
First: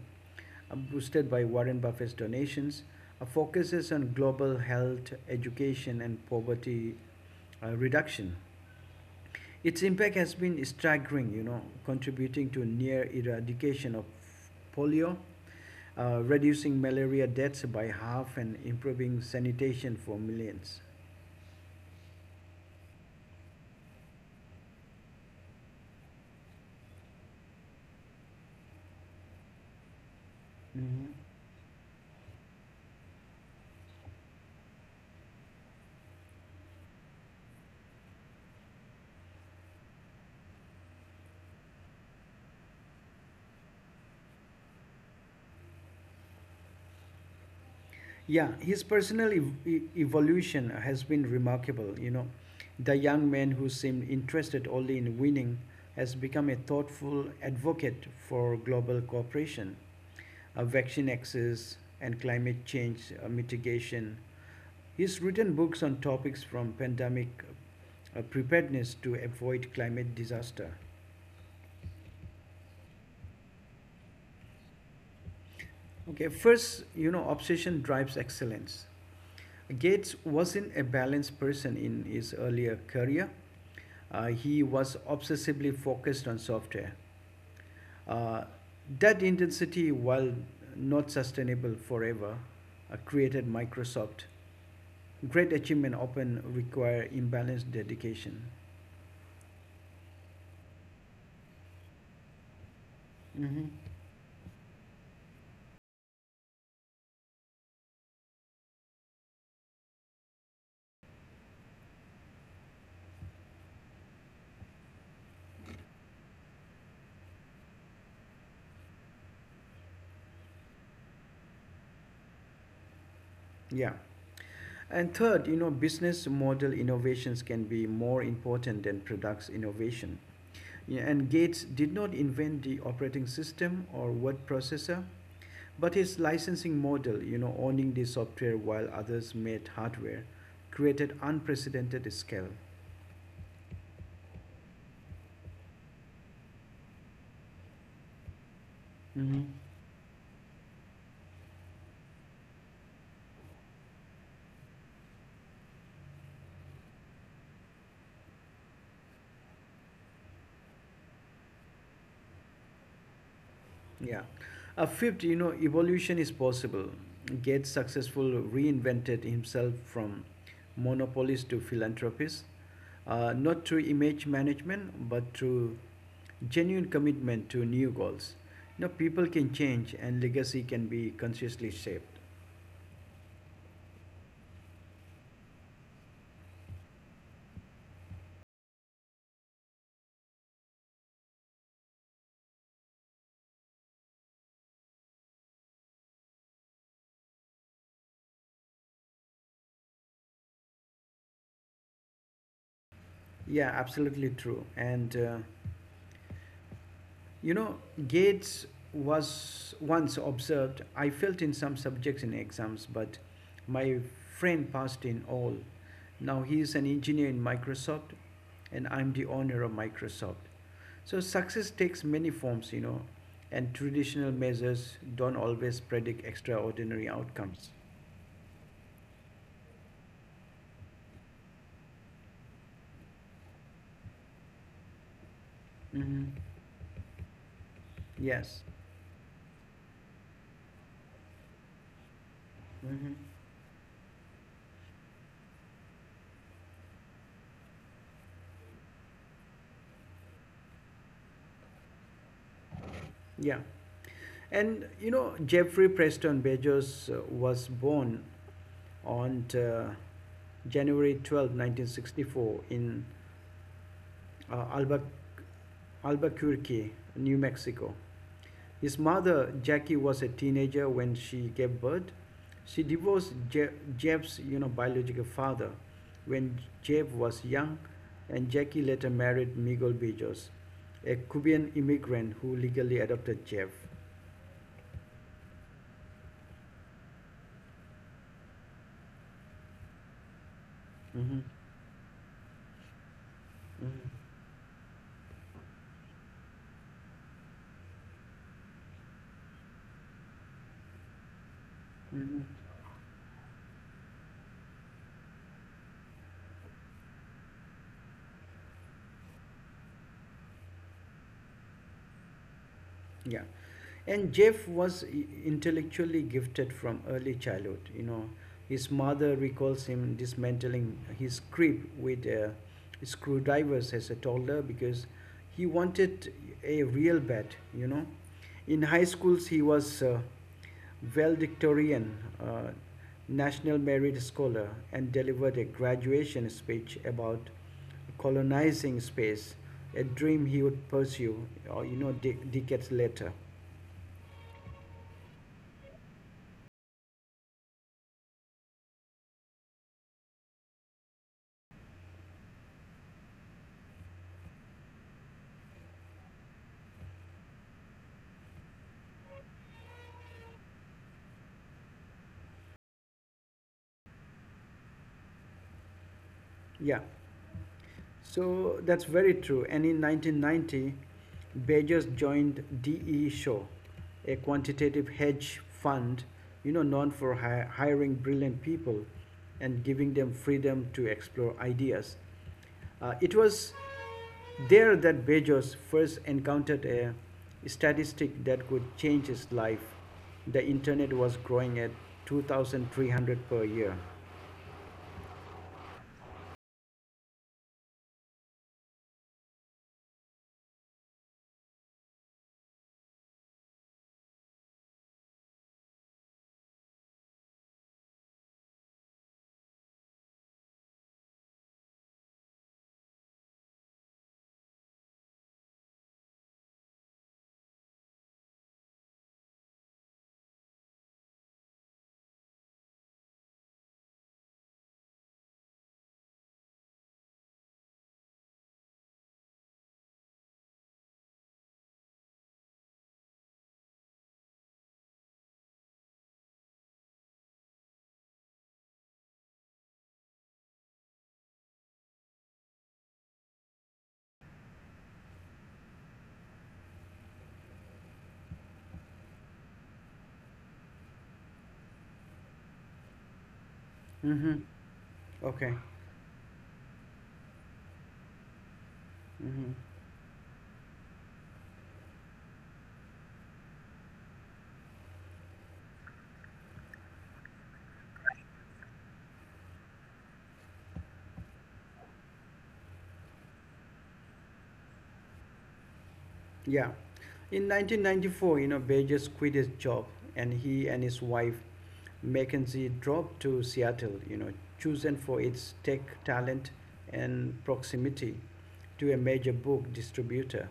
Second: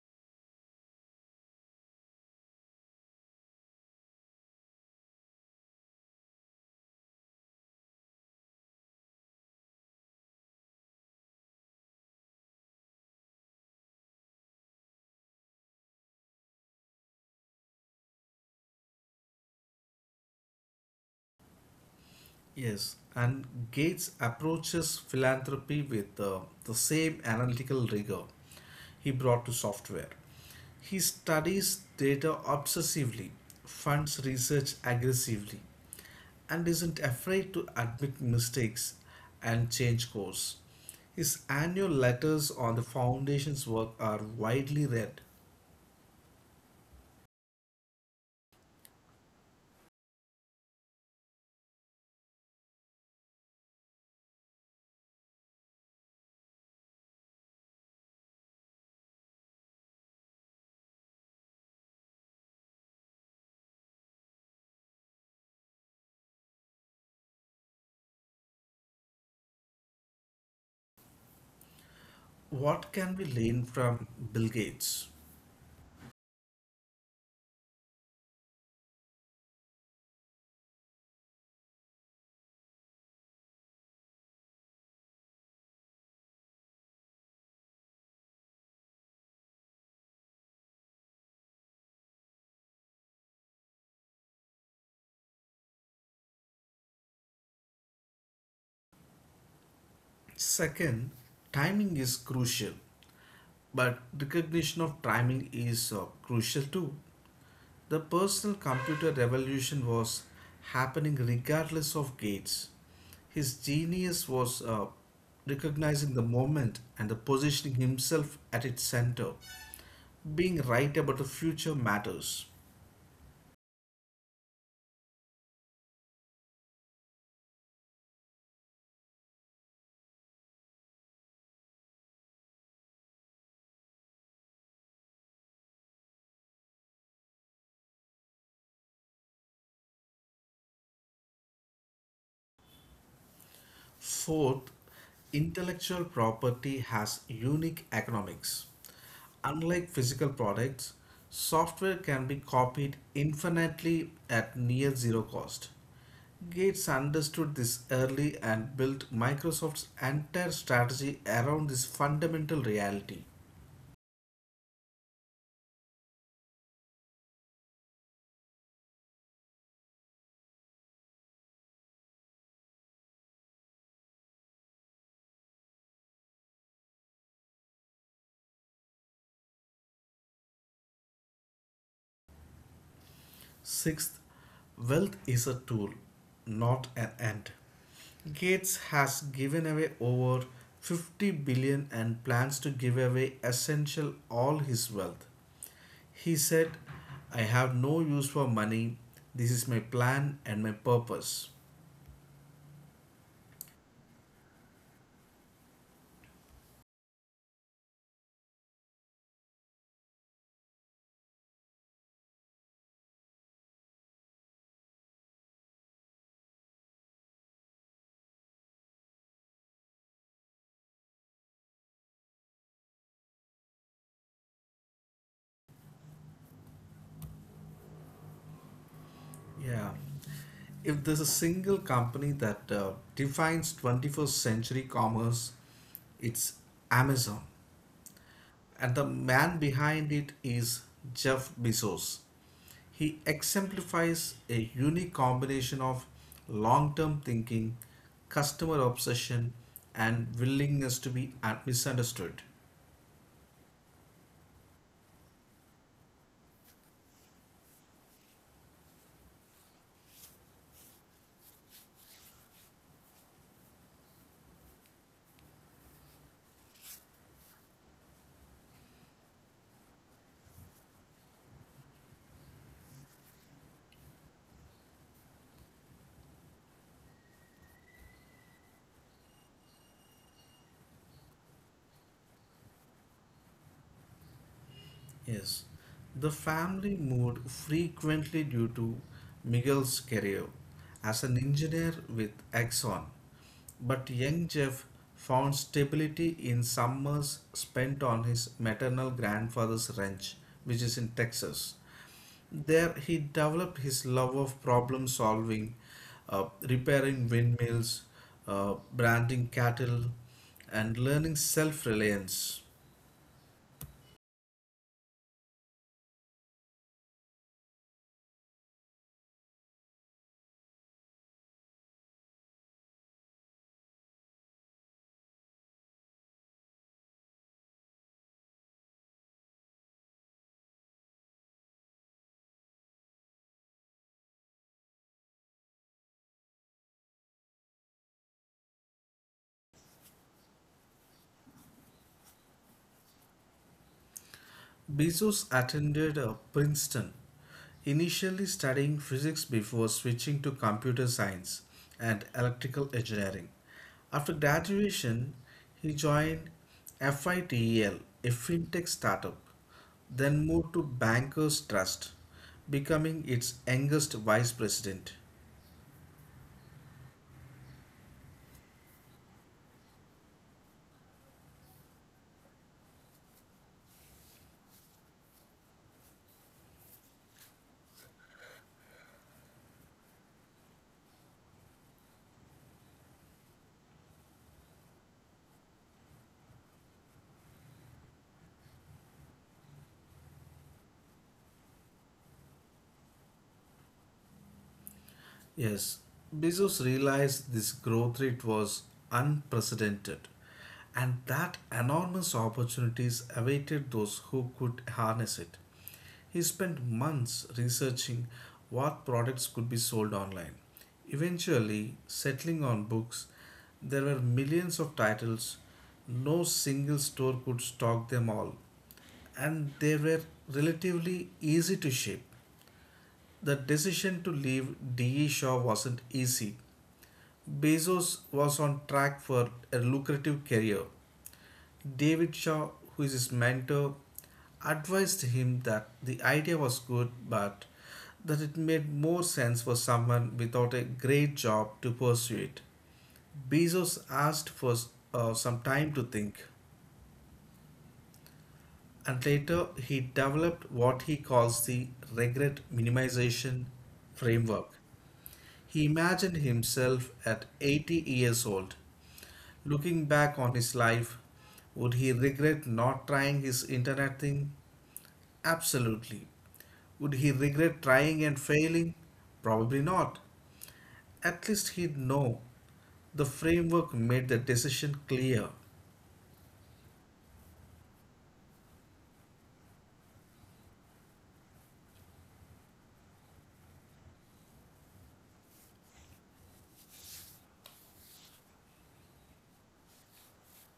boosted by Warren Buffett's donations, focuses on global health, education, and poverty reduction. Its impact has been staggering, contributing to near eradication of polio, reducing malaria deaths by half, and improving sanitation for millions. Yes, and Gates approaches philanthropy with the same analytical rigor he brought to software. He Mhm. studies data obsessively, funds research aggressively, and isn't afraid to admit mistakes and change course. His annual letters on the foundation's work are widely read. Yeah, his personal evolution has been remarkable. The young man who seemed interested only in winning has become a thoughtful advocate for global cooperation, vaccine access, and climate change mitigation. He's written books on topics from pandemic preparedness to avoid climate disaster. What can we learn from Bill Gates? Okay, first, obsession drives excellence. Gates wasn't a balanced person in his earlier career. He was obsessively focused on software. Uh, that intensity, while not sustainable forever, created Microsoft. Great achievement often require imbalanced dedication. Second, timing is crucial. Mhm. But recognition of timing is crucial too. The personal computer revolution was happening regardless of Gates. His genius was recognizing the moment and the positioning himself at its center. Being right about the future matters. Yeah. And third, business model innovations can be more important than products innovation. Yeah, and Gates did not invent the operating system or word processor. But his licensing model, owning the software while others made hardware, created unprecedented scale. Fourth, intellectual property has unique economics. Hmm. Unlike physical products, software can be copied infinitely at near zero cost. Gates understood this early and built Microsoft's entire strategy around this fundamental reality. Yeah. A fifth, evolution is possible. Gates successful reinvented himself from monopolist to philanthropist, not through image management, but through genuine commitment to new goals. People can change and legacy can be consciously shaped. Sixth, wealth is a tool, not an end. Gates has given away over 50 billion dollars and plans to give away essential all his wealth. He said, I have no use for money. This is my plan and my purpose. Yeah, absolutely true. And You know, Gates was once observed I failed in some subjects in exams, but my friend passed in all. Now he is an engineer in Microsoft, and I'm the owner of Microsoft. So, success takes many forms, and traditional measures don't always predict extraordinary outcomes. Yeah. If there's a single company that defines 21st century commerce, Hmm. it's Amazon. Yes. And the man behind it is Jeff Bezos. Hmm. He exemplifies a unique combination of long term thinking, customer obsession, and willingness to be misunderstood. Yeah. And Jeffrey Preston Bezos was born on January 12th, 1964, in uh, Alba, Albuquerque, New Mexico. His mother, Jackie, was a teenager when she gave birth. She divorced Jeff's biological father when Jeff was young, and Jackie later married Miguel Bijos, a Cuban immigrant who legally adopted Jeff. Yes, the family moved frequently due to Miguel's career as an Mhm. engineer with Exxon, but young Jeff found stability in summers spent on his maternal grandfather's ranch, which is in Texas. Mhm. There, he developed his love of problem solving, repairing windmills, branding cattle, and learning self reliance. Yeah. And Jeff was intellectually gifted from early childhood. His mother recalls him dismantling his crib with screwdrivers as a toddler because he wanted a real bed. In high schools he was valedictorian, uh, national merit scholar, and delivered a graduation speech about colonizing space, a dream he would pursue, or decades later. Bezos attended Princeton, initially studying physics before switching to computer science and electrical engineering. After graduation, he joined FITEL, a fintech startup, then moved to Bankers Trust, becoming its youngest vice president. Yeah, so that's very true. And in 1990, Bezos joined DE Shaw, a quantitative hedge fund, known for hiring brilliant people and giving them freedom to explore ideas. It was there that Bezos first encountered a statistic that could change his life. The internet was growing at 2,300 per year. Yes, Bezos realized this growth rate was unprecedented and that enormous opportunities awaited those who could harness it. He spent months researching what products could be sold online. Eventually, settling on books, there were millions of titles. No single store could stock them all, and they were relatively easy to ship. The decision to leave DE Shaw wasn't easy. Bezos was on track for a lucrative career. David Shaw, who is his mentor, advised him that the idea was good but that it made more sense for someone without a great job to pursue it. Bezos asked for some time to think, and later he developed what he calls the regret minimization Mm-hmm. framework. Okay. He imagined himself at 80 years old Mm-hmm. looking back on his life. Would he regret not trying his internet thing? Absolutely. Would he regret trying and failing? Probably not. At least he'd know the framework made the decision clear. Yeah. In 1994, Burgess quit his job and he and his wife, Mackenzie, dropped to Seattle, chosen for its tech talent and proximity to a major book distributor.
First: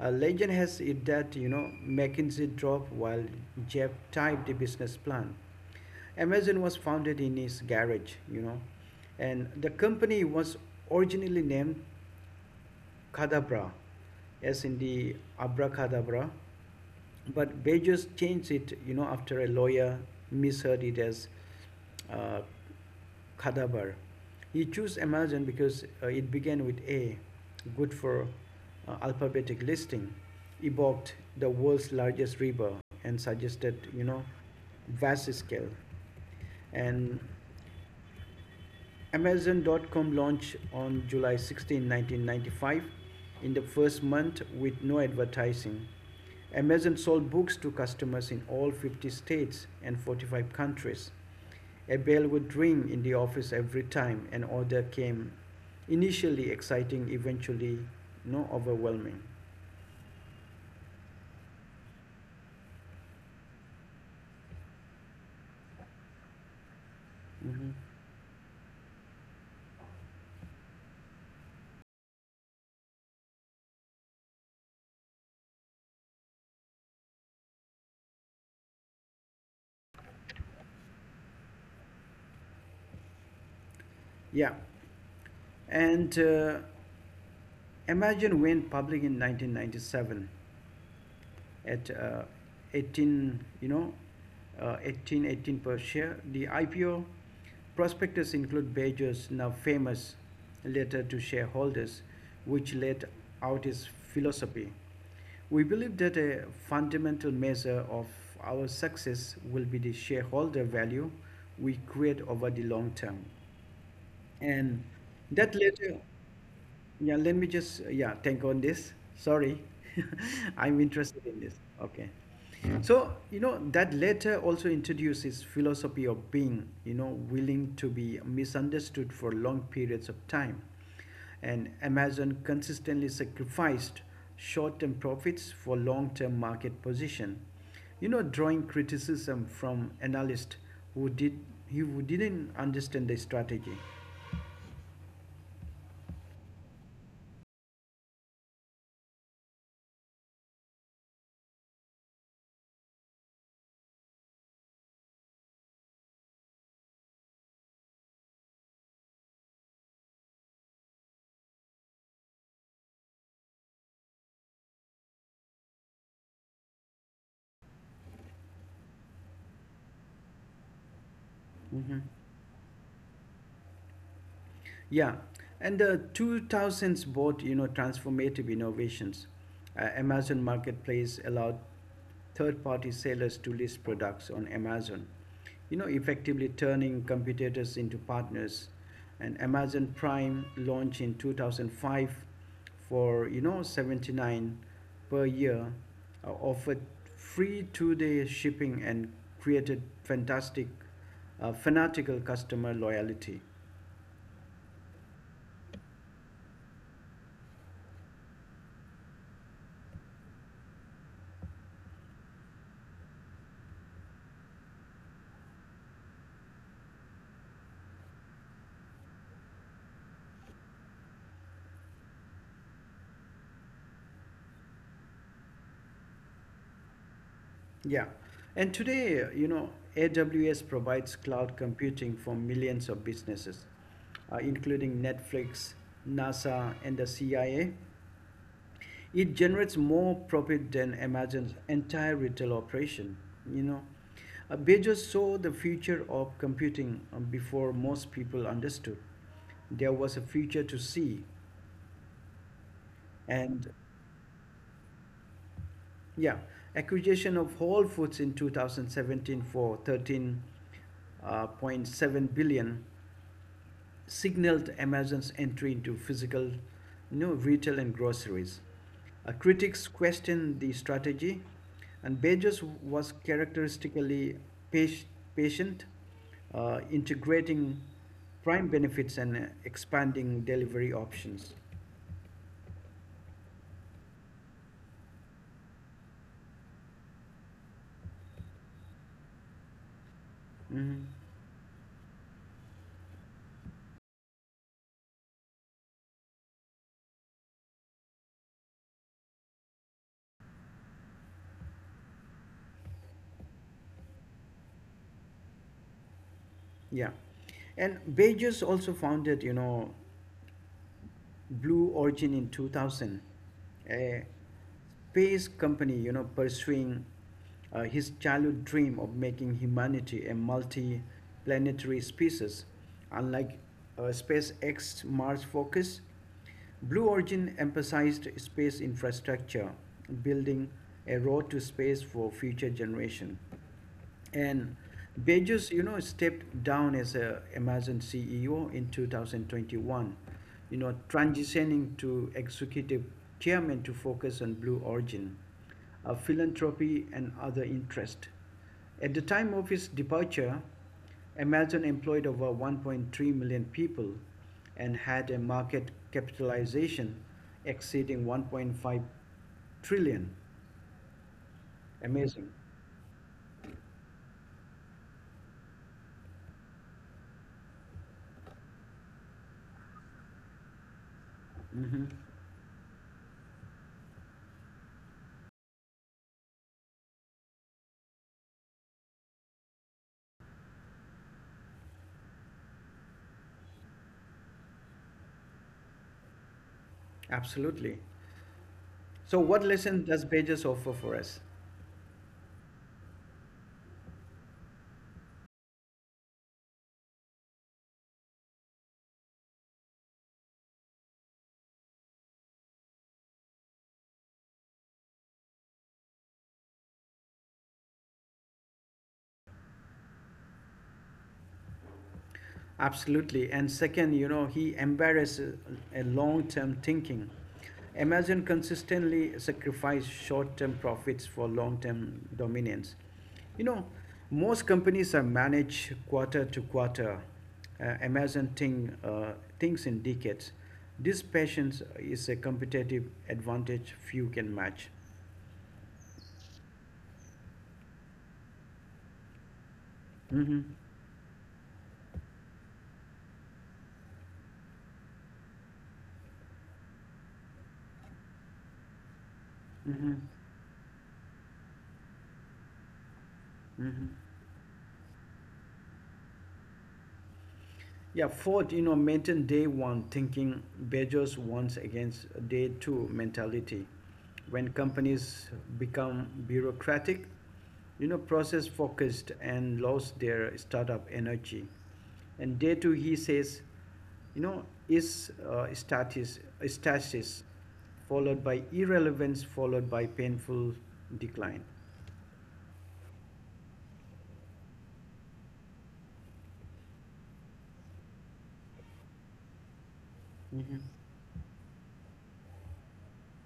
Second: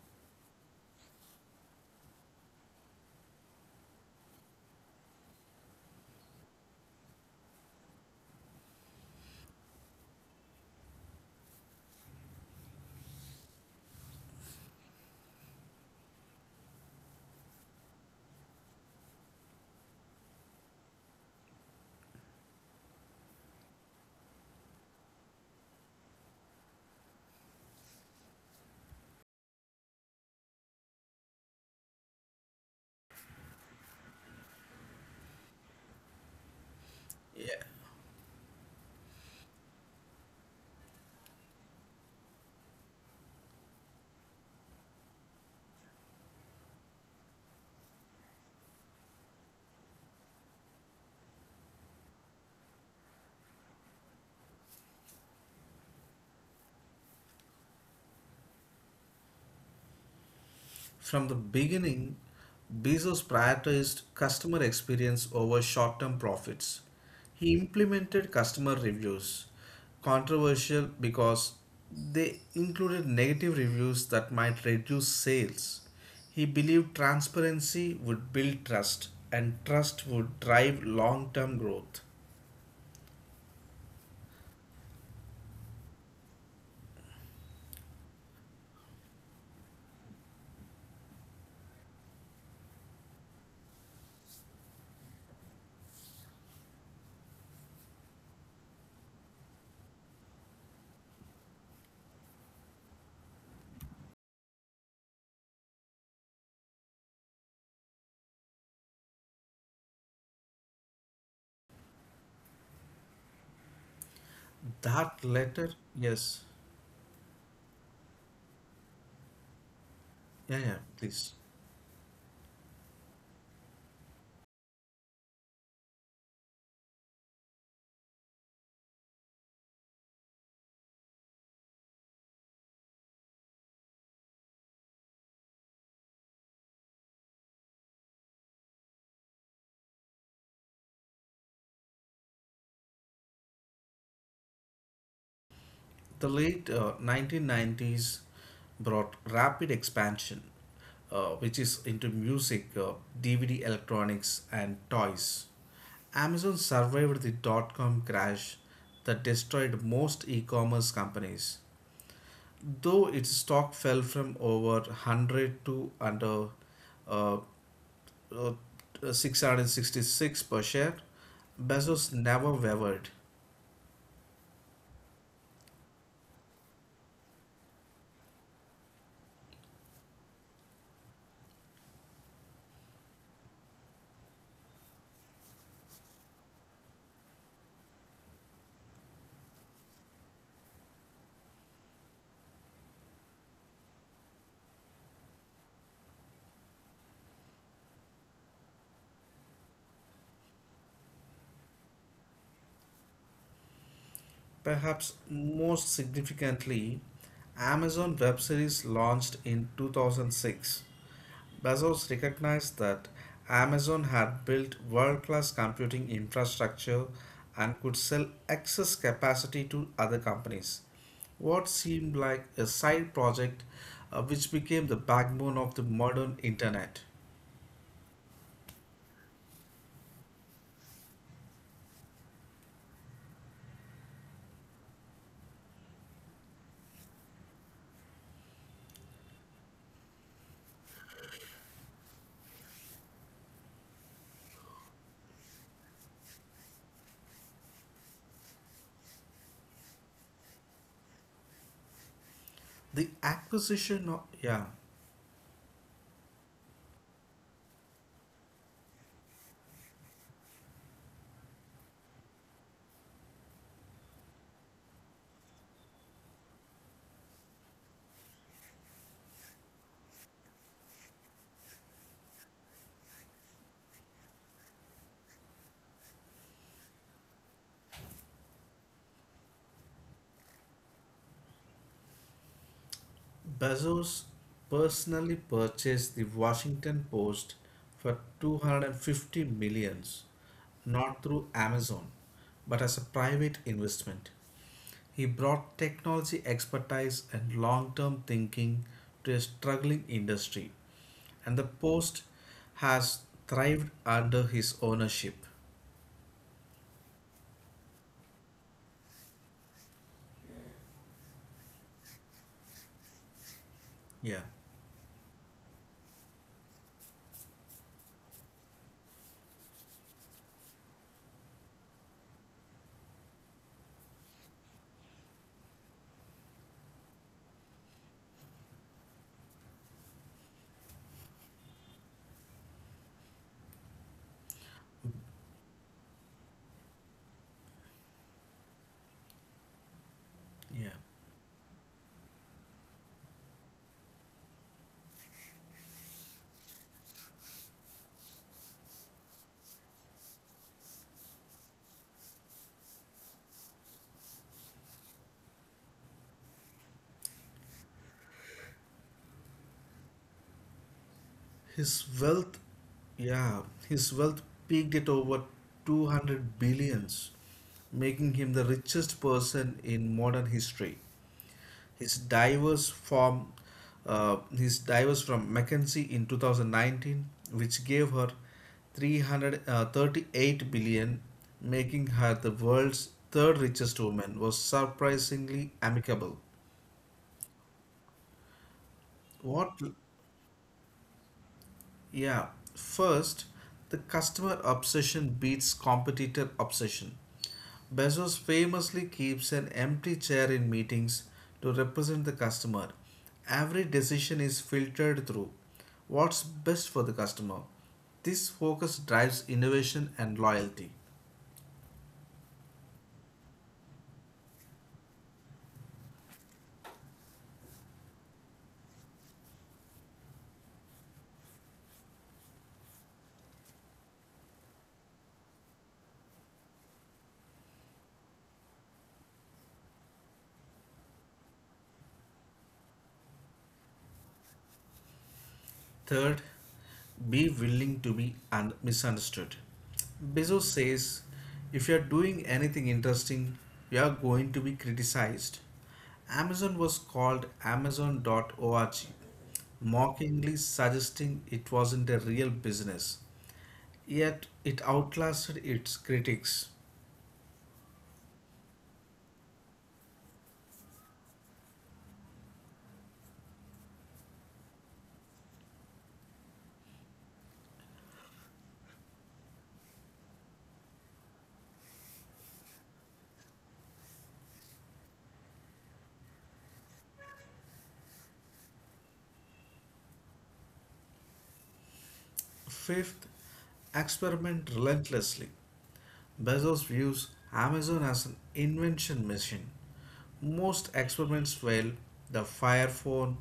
Legend has it that, Mackenzie dropped while Jeff typed a business plan. Amazon was founded in his garage, and the company was originally named Kadabra, as in the abracadabra. But they just changed it, after a lawyer misheard it as uh, Kadabar. He chose Amazon because it began with A, good for alphabetic listing, evoked the world's largest river and suggested, vast scale. And Amazon.com launched on July 16, 1995, in the first month with no advertising. Amazon sold books to customers in all 50 states and 45 countries. A bell would ring in the office every time an order came. Initially exciting, eventually, no overwhelming. From the beginning, Bezos prioritized customer experience over short term profits. He Mm-hmm. implemented customer reviews, controversial because they included negative reviews that might reduce sales. He believed transparency would build trust, and trust would drive long term growth. Yeah. And Amazon went public in 1997 at 18, 18 per share. The IPO prospectus include Beijing's now famous letter to shareholders, which laid out his philosophy. We believe that a fundamental measure of our success will be the shareholder value we create over the long term. And That that letter, letter, yes. yeah, let me just, yeah, think on this. Sorry. Yeah, yeah, I'm please. interested in this. Okay. So that letter also introduces philosophy of being willing to be misunderstood for long periods of time, and Amazon consistently sacrificed short-term profits for long-term market position, drawing criticism from analysts who did who didn't understand the strategy. The late 1990s brought rapid expansion, which is into music, DVD electronics, and toys. Amazon survived the dot com crash that destroyed most e commerce companies. Though its stock fell from over 100 to under uh, uh, 666 per share, Bezos never wavered. Yeah, and the 2000s brought transformative innovations. Amazon Marketplace allowed third-party sellers to list products on Amazon, effectively turning competitors into partners. And Amazon Prime launched in 2005 for 79 per year, offered free 2-day shipping and created fanatical customer loyalty. Perhaps most significantly, Amazon Web Series launched in 2006. Bezos recognized that Amazon had built world class computing infrastructure and could sell excess capacity to other companies. What seemed like a side project, which became the backbone of the modern internet. Yeah. And today, AWS provides cloud computing for millions of businesses, including Netflix, NASA, and the CIA. It generates more profit than Amazon's entire retail operation, you know. Bezos saw the future of computing before most people understood. There was a future to see, The and acquisition of, yeah. yeah, acquisition of Whole Foods in 2017 for 13.7 billion signaled Amazon's entry into physical, retail and groceries. Critics questioned the strategy, and Bezos was characteristically patient, patient, integrating prime benefits and expanding delivery options. Bezos personally purchased the Washington Post for 250 millions, Mhm. not through Amazon, but as a private investment. He brought technology expertise and long-term thinking to a struggling industry, and the Post has thrived under his ownership. Yeah. And Bezos also founded, Blue Origin in 2000, a Yeah, space company, pursuing his childhood dream of making humanity a multi-planetary species. Unlike SpaceX Mars Focus, Blue Origin emphasized space infrastructure, building a road to space for future generations. And Bezos, stepped down as a Amazon CEO in 2021, yeah. Transitioning to executive chairman to focus on Blue Origin, philanthropy, and other interests. At the time of his departure, Amazon employed over 1.3 million people and had a market capitalization exceeding 1.5 trillion. His Amazing. wealth, yeah, his wealth peaked at over 200 billions, making him the richest person in modern history. Hmm. His diverse form, his divorce from Mackenzie in 2019, which gave her 338 billion, making her the world's third richest woman, was surprisingly amicable. Absolutely. So, what What? lesson does Bezos offer for us? Yeah, first, the customer obsession beats competitor obsession. Bezos famously keeps an empty chair in meetings to represent the customer. Every decision is filtered through what's best for the customer. This focus drives innovation and loyalty. Absolutely. And second, he embarrasses a long term thinking. Amazon consistently sacrificed short term profits for long term dominance. You know, Most companies are managed quarter to quarter. Amazon thinks in decades. This patience is a competitive advantage few can match. Third, be willing to be misunderstood. Hmm. Bezos says if you are doing anything interesting, you are going to be criticized. Amazon was called Amazon.org, Hmm. mockingly suggesting it wasn't a real business. Hmm. Yet it outlasted its critics. Yeah, fourth, maintain day one thinking beggars once against day two mentality. When companies become bureaucratic, process focused and lost their startup energy. And day two, he says, is stasis followed by irrelevance, followed by painful decline. Fifth, experiment relentlessly. Bezos views Amazon as an invention machine. Most experiments failed. The Fire Phone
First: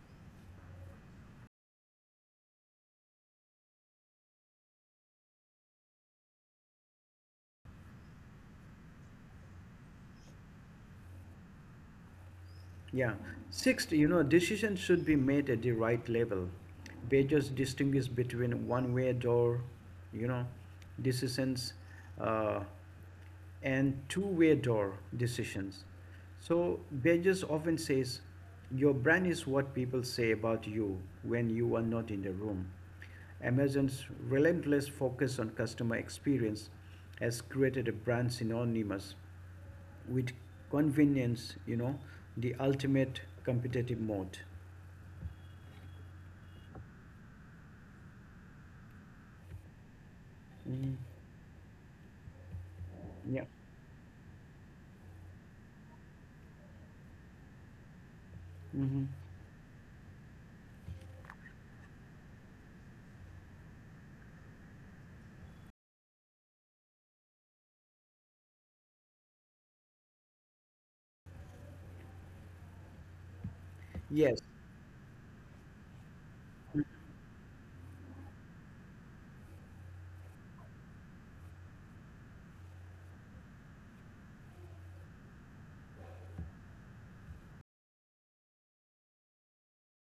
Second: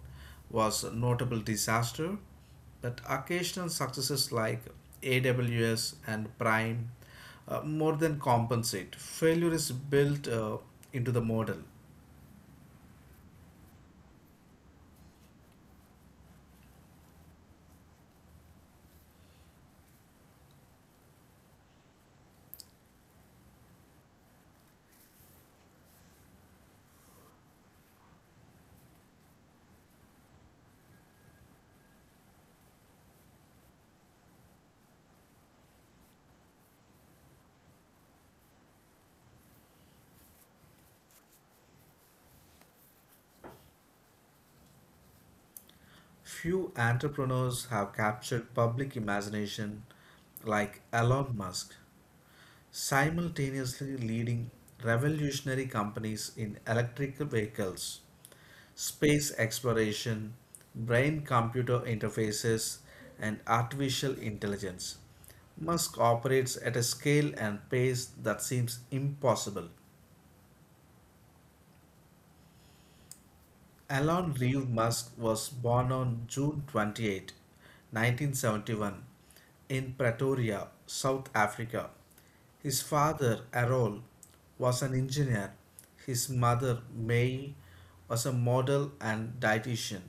was a notable disaster, but occasional successes like AWS and Prime more than compensate. Failure is built into the model. Yeah. Sixth, decisions should be made at the right level. They just distinguish between one-way door, you know, decisions, uh, and two-way door decisions. So they often says, your brand is what people say about you when you are not in the room. Amazon's relentless focus on customer experience has created a brand synonymous with convenience, the ultimate competitive mode. Few entrepreneurs have captured public imagination like Mhm. Elon Musk, Yeah. simultaneously leading revolutionary companies in electric vehicles, Hmm. space exploration, brain computer interfaces, and artificial intelligence. Musk operates at a scale and pace that seems impossible. Elon Yes. Reeve Musk was born on June 28, 1971, in Pretoria, South Africa. His father, Errol, was an engineer. His mother, May, was a model and dietitian.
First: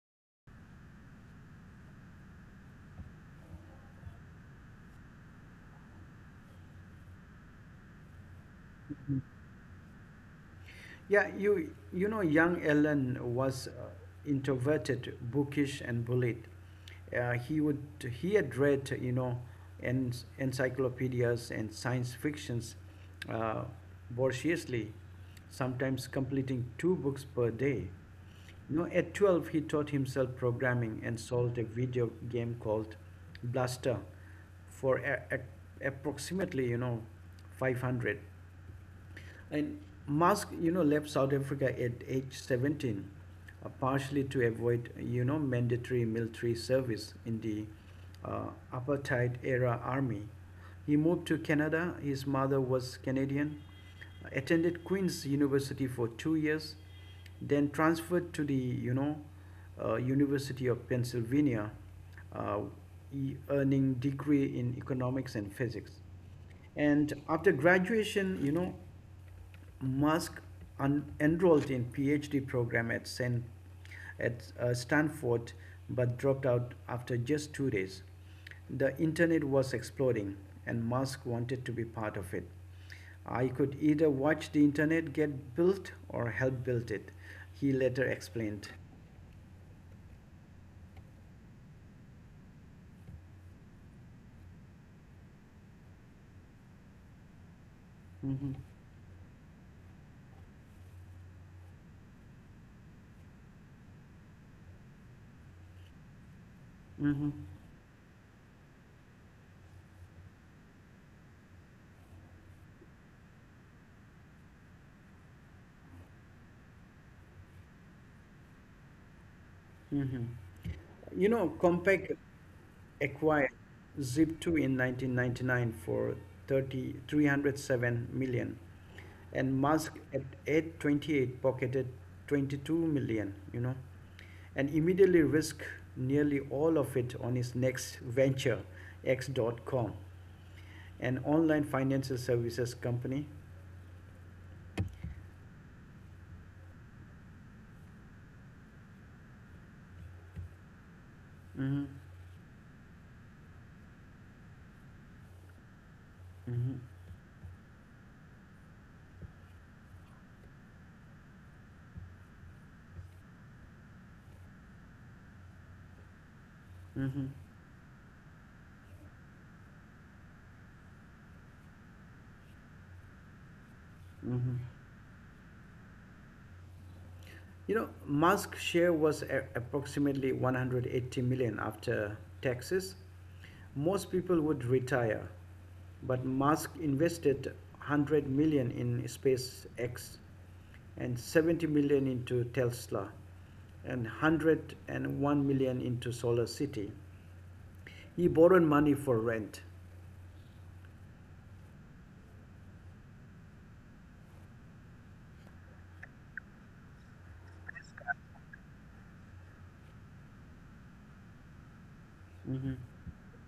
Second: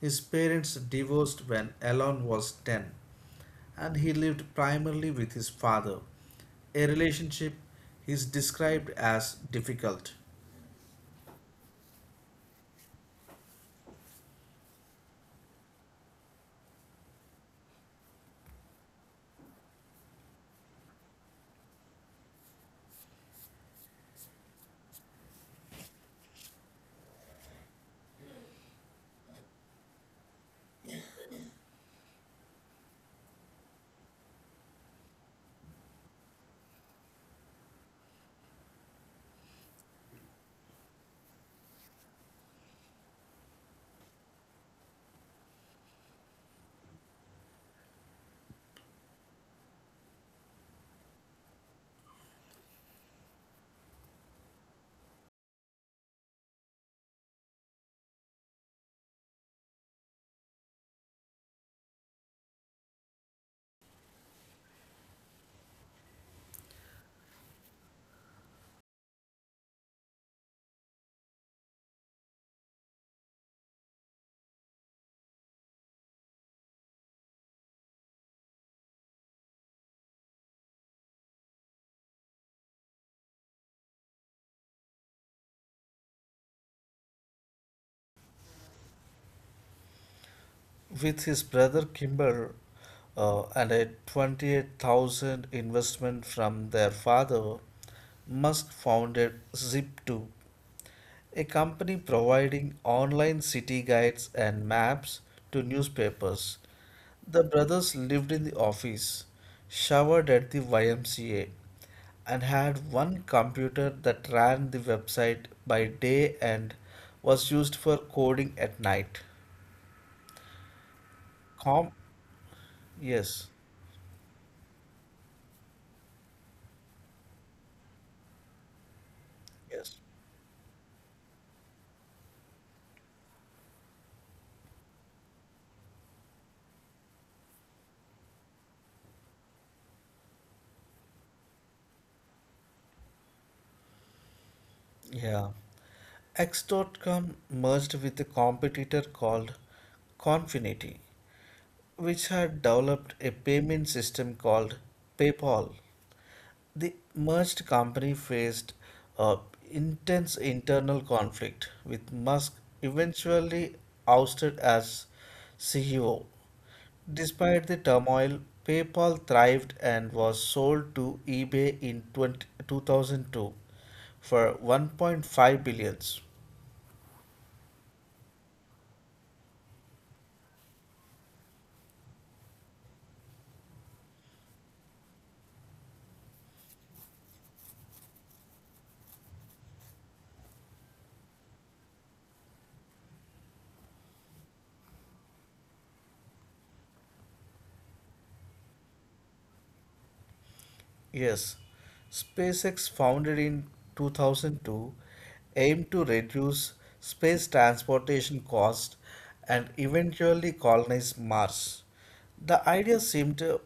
His parents divorced when Alon was 10, and he lived primarily with his father, a relationship he is described as difficult. Yeah, young Ellen was introverted, bookish, and bullied. Uh, he would he had read en- encyclopedias and science fictions, uh, voraciously, sometimes completing two books per day. At 12, he taught himself programming and solved a video game called Blaster for approximately, 500. And Musk, left South Africa at age 17, partially to avoid, mandatory military service in the uh, apartheid era army. He moved to Canada. His mother was Canadian, attended Queen's University for 2 years, then transferred to the, University of Pennsylvania, uh, earning degree in economics and physics. And after graduation, Musk enrolled in PhD program at Stanford, but dropped out after just 2 days. The internet was exploding, and Musk wanted to be part of it. I could either watch the internet get built or help build it, he later explained. With his brother Kimber and a 28,000 investment from their father, Hmm. Musk founded Zip2, a company providing online city guides and maps to newspapers. Hmm. The brothers lived in the office, showered at the YMCA, and had one computer that ran the website by day and was used for coding at night. Hmm. Com Compaq yes, acquired Zip2 in 1999 for thirty three hundred seven million, and yes. Musk at 828 pocketed 22 million, and immediately risked nearly all of it on his next venture, X.com, an online financial services company. Yeah. X. dot com merged with a competitor called Confinity, Mm-hmm. which had developed a payment system called PayPal. Mm-hmm. The merged company faced a intense internal conflict, with Musk eventually ousted as CEO. Mm-hmm. Despite the turmoil, PayPal thrived and was sold to eBay in 2002 for Mm-hmm. 1.5 billions. Musk's share was approximately 180 million after taxes. Most people would retire, but Musk invested 100 million in SpaceX and 70 million into Tesla and 101 million into Solar City. He borrowed money for rent. Yes, SpaceX, founded in 2002, aimed to reduce space transportation costs and eventually colonize Mars. The Mm-hmm. idea seemed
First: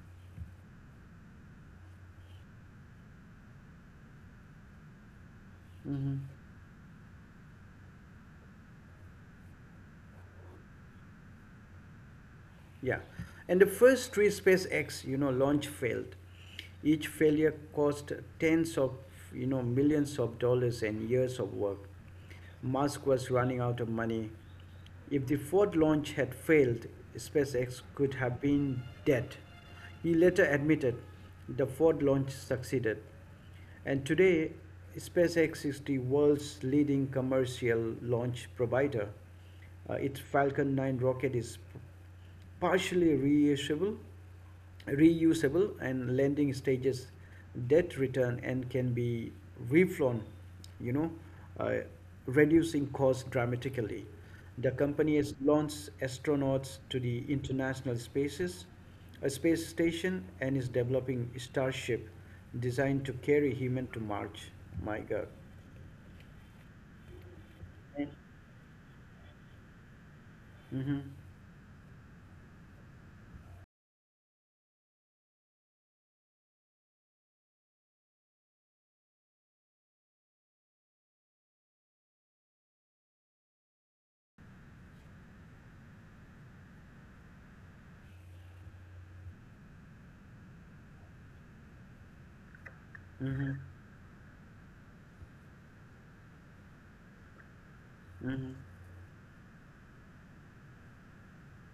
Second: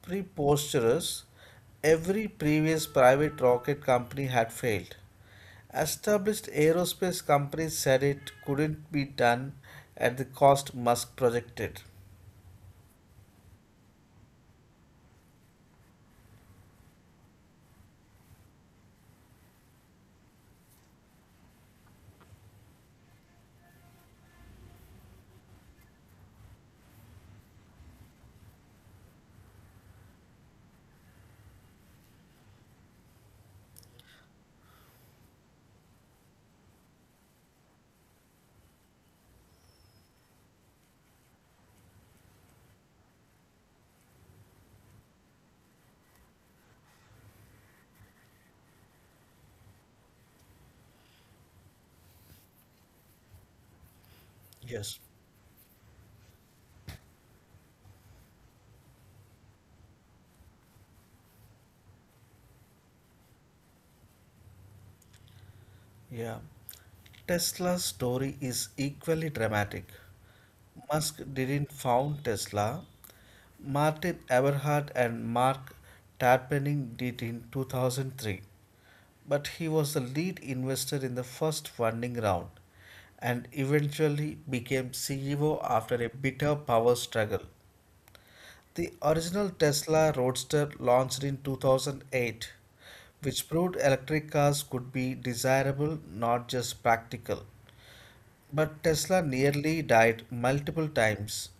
preposterous. Every previous private rocket company had failed. Mm-hmm. Established aerospace companies said it couldn't be done at the cost Musk projected. Yeah. And the first three SpaceX, launch failed. Each failure cost tens of, millions of dollars and years of work. Musk was running out of money. If the fourth launch had failed, SpaceX could have been dead. He later admitted the fourth launch succeeded. And today, SpaceX is the world's leading commercial launch provider. Its Falcon 9 rocket is partially reusable and lending stages debt return and can be reflown, you know, uh, reducing costs dramatically. The Yes. company has launched astronauts to the international spaces, a space station, and is developing Starship designed to carry human to Mars. My God. Yeah. Tesla's story is equally dramatic. Mm-hmm. Musk didn't found Tesla. Martin Eberhard and Mark Tarpenning did in 2003. But he was the lead investor in the first funding round and eventually became CEO after a bitter power struggle. The original Tesla Roadster launched in 2008, Mm-hmm. which proved electric cars could be desirable, not just practical. Mm-hmm. But Tesla nearly died multiple times.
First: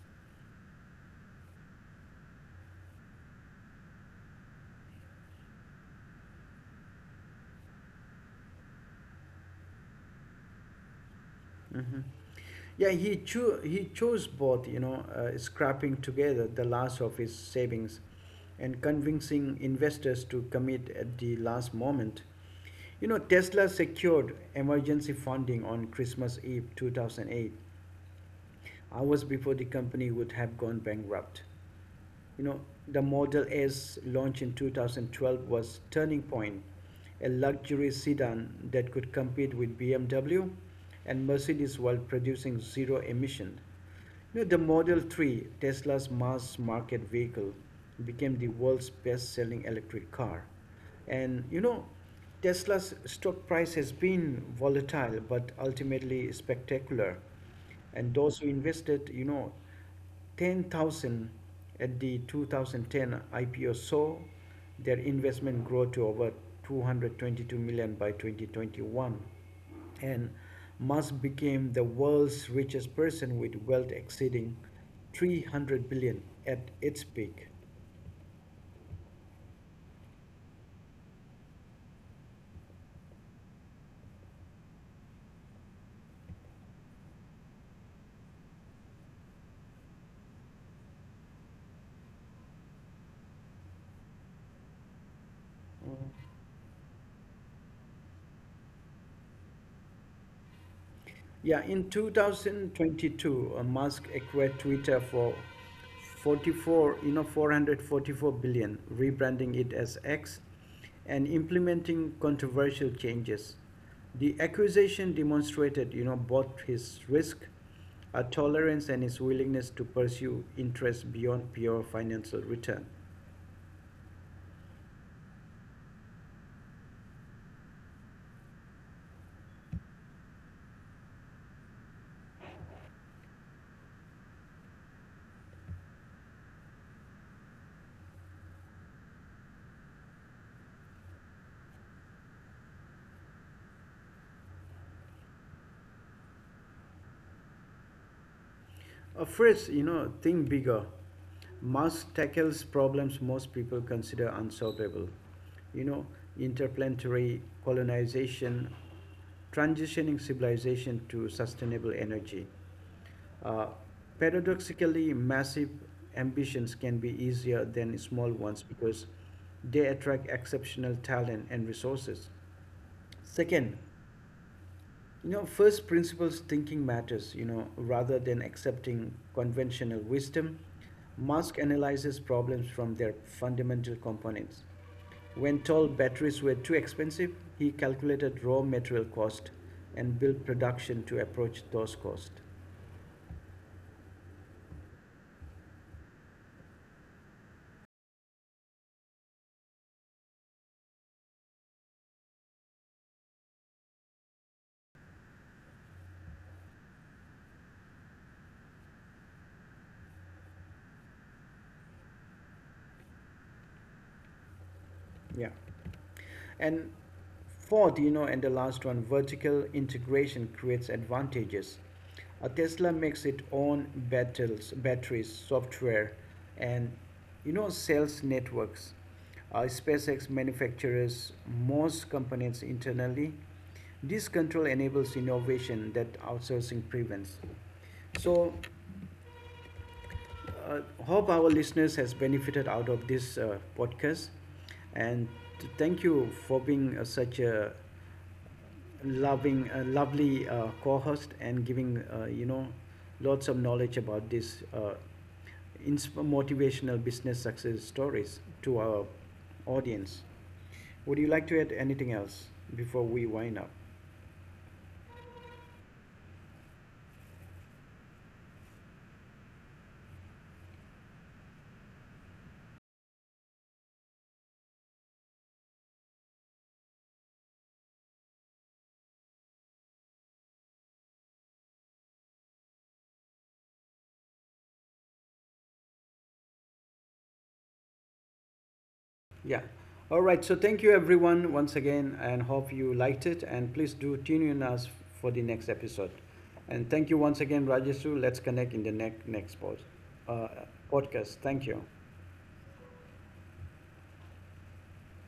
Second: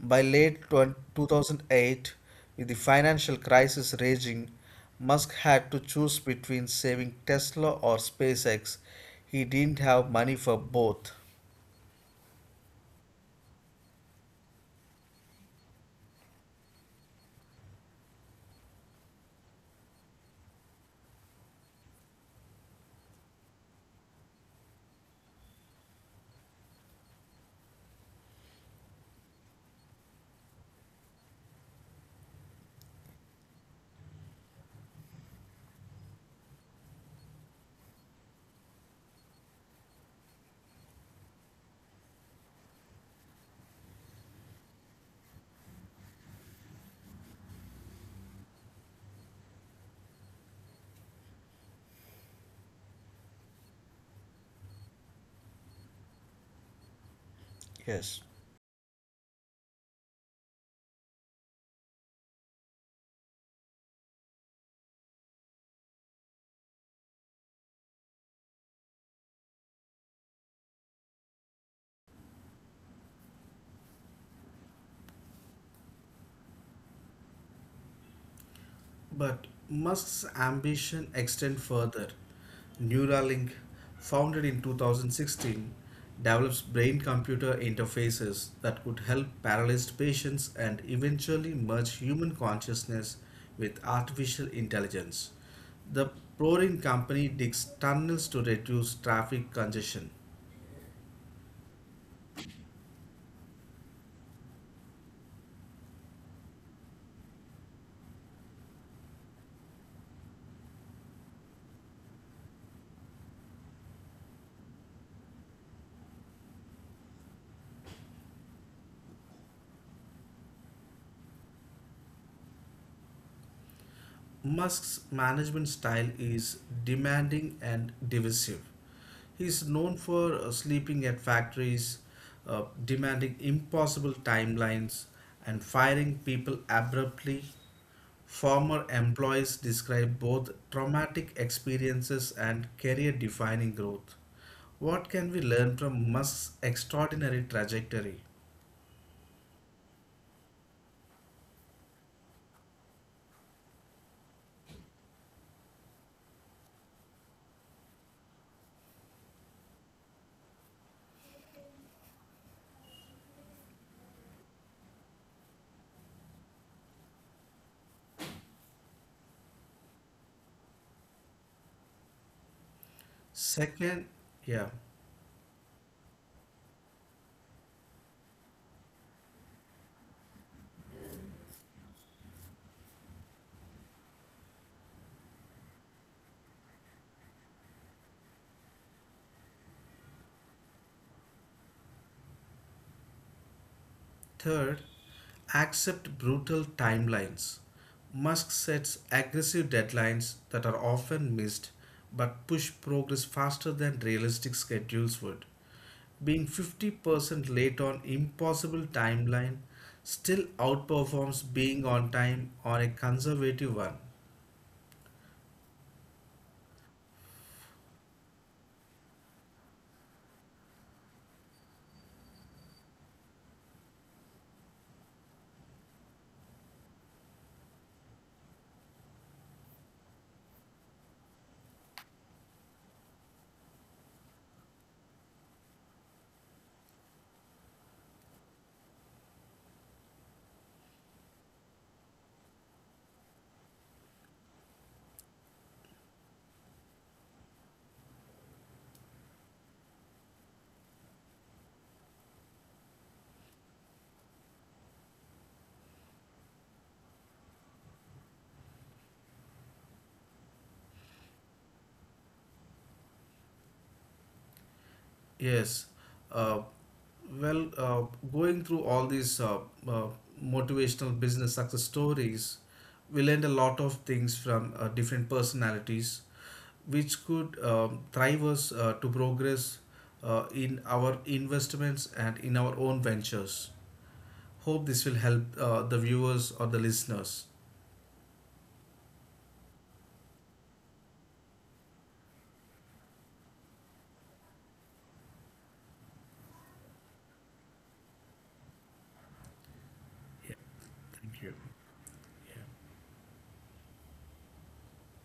By late 2008, with the financial crisis raging, Musk had to choose between saving Tesla or SpaceX. He didn't have money for both. Hmm. Yeah, he chose both, scrapping together the last of his savings and convincing investors to commit at the last moment. Tesla secured emergency funding on Christmas Eve 2008, hours before the company would have gone bankrupt you know, the Model S launched in 2012 was turning point, a luxury sedan that could compete with BMW and Mercedes while producing zero emission. The Model 3, Tesla's mass market vehicle, became the world's best-selling electric car. And Tesla's stock price has been volatile but ultimately spectacular. And Yes. those who invested, 10,000 at the 2010 IPO saw their investment grow to over $222 million by 2021, and Musk became the world's richest person with wealth exceeding $300 billion at its peak. But Musk's ambition extend further. Neuralink, founded in 2016, develops brain-computer interfaces that could help paralyzed patients and eventually merge human consciousness with artificial intelligence. The Mm. Prorin company digs tunnels to reduce traffic congestion. Yeah, in 2022, Musk acquired Twitter for 444 billion, rebranding it as X and implementing controversial changes. The accusation demonstrated, both his risk tolerance and his willingness to pursue interests beyond pure financial return. Musk's management style is demanding and divisive. He's known for sleeping at factories, demanding impossible timelines, and firing people abruptly. Former employees describe both traumatic experiences and career defining growth. What can we learn from Musk's extraordinary trajectory? First, think bigger. Musk tackles problems most people consider unsolvable. You know, Interplanetary colonization, transitioning civilization to sustainable energy. Uh, Paradoxically, massive ambitions can be easier than small ones because they attract exceptional talent and resources. Second, Second, yeah. First principles thinking matters, rather than accepting conventional wisdom. Musk analyzes problems from their fundamental components. When tall batteries were too expensive, he calculated raw material cost and built production to approach those costs. Third, accept brutal timelines. Musk sets aggressive deadlines that are often missed but push progress faster than realistic schedules would. Being 50% late on impossible timeline still outperforms being on time on a conservative one. Yeah. And fourth, and the last one, vertical integration creates advantages. Tesla makes its own battles, batteries, software, and sales networks. SpaceX manufactures most components internally. This control enables innovation that outsourcing prevents. So, hope our listeners has benefited out of this podcast, and thank you for being such a loving a lovely co-host and giving lots of knowledge about this motivational business success stories to our audience. Would you like to add anything else before we wind up? Yes. Uh, well, going through all these uh, motivational business success stories, we learned a lot of things from different personalities, which could drive us to progress in our investments and in our own ventures. Hope this will help the viewers or the listeners. Yeah. All right, so thank you everyone once again, and hope you liked it, and please do tune in us for the next episode. And thank you once again, Rajesh. Let's connect in the next uh, Yeah, podcast. thank you. Thank you. Yeah.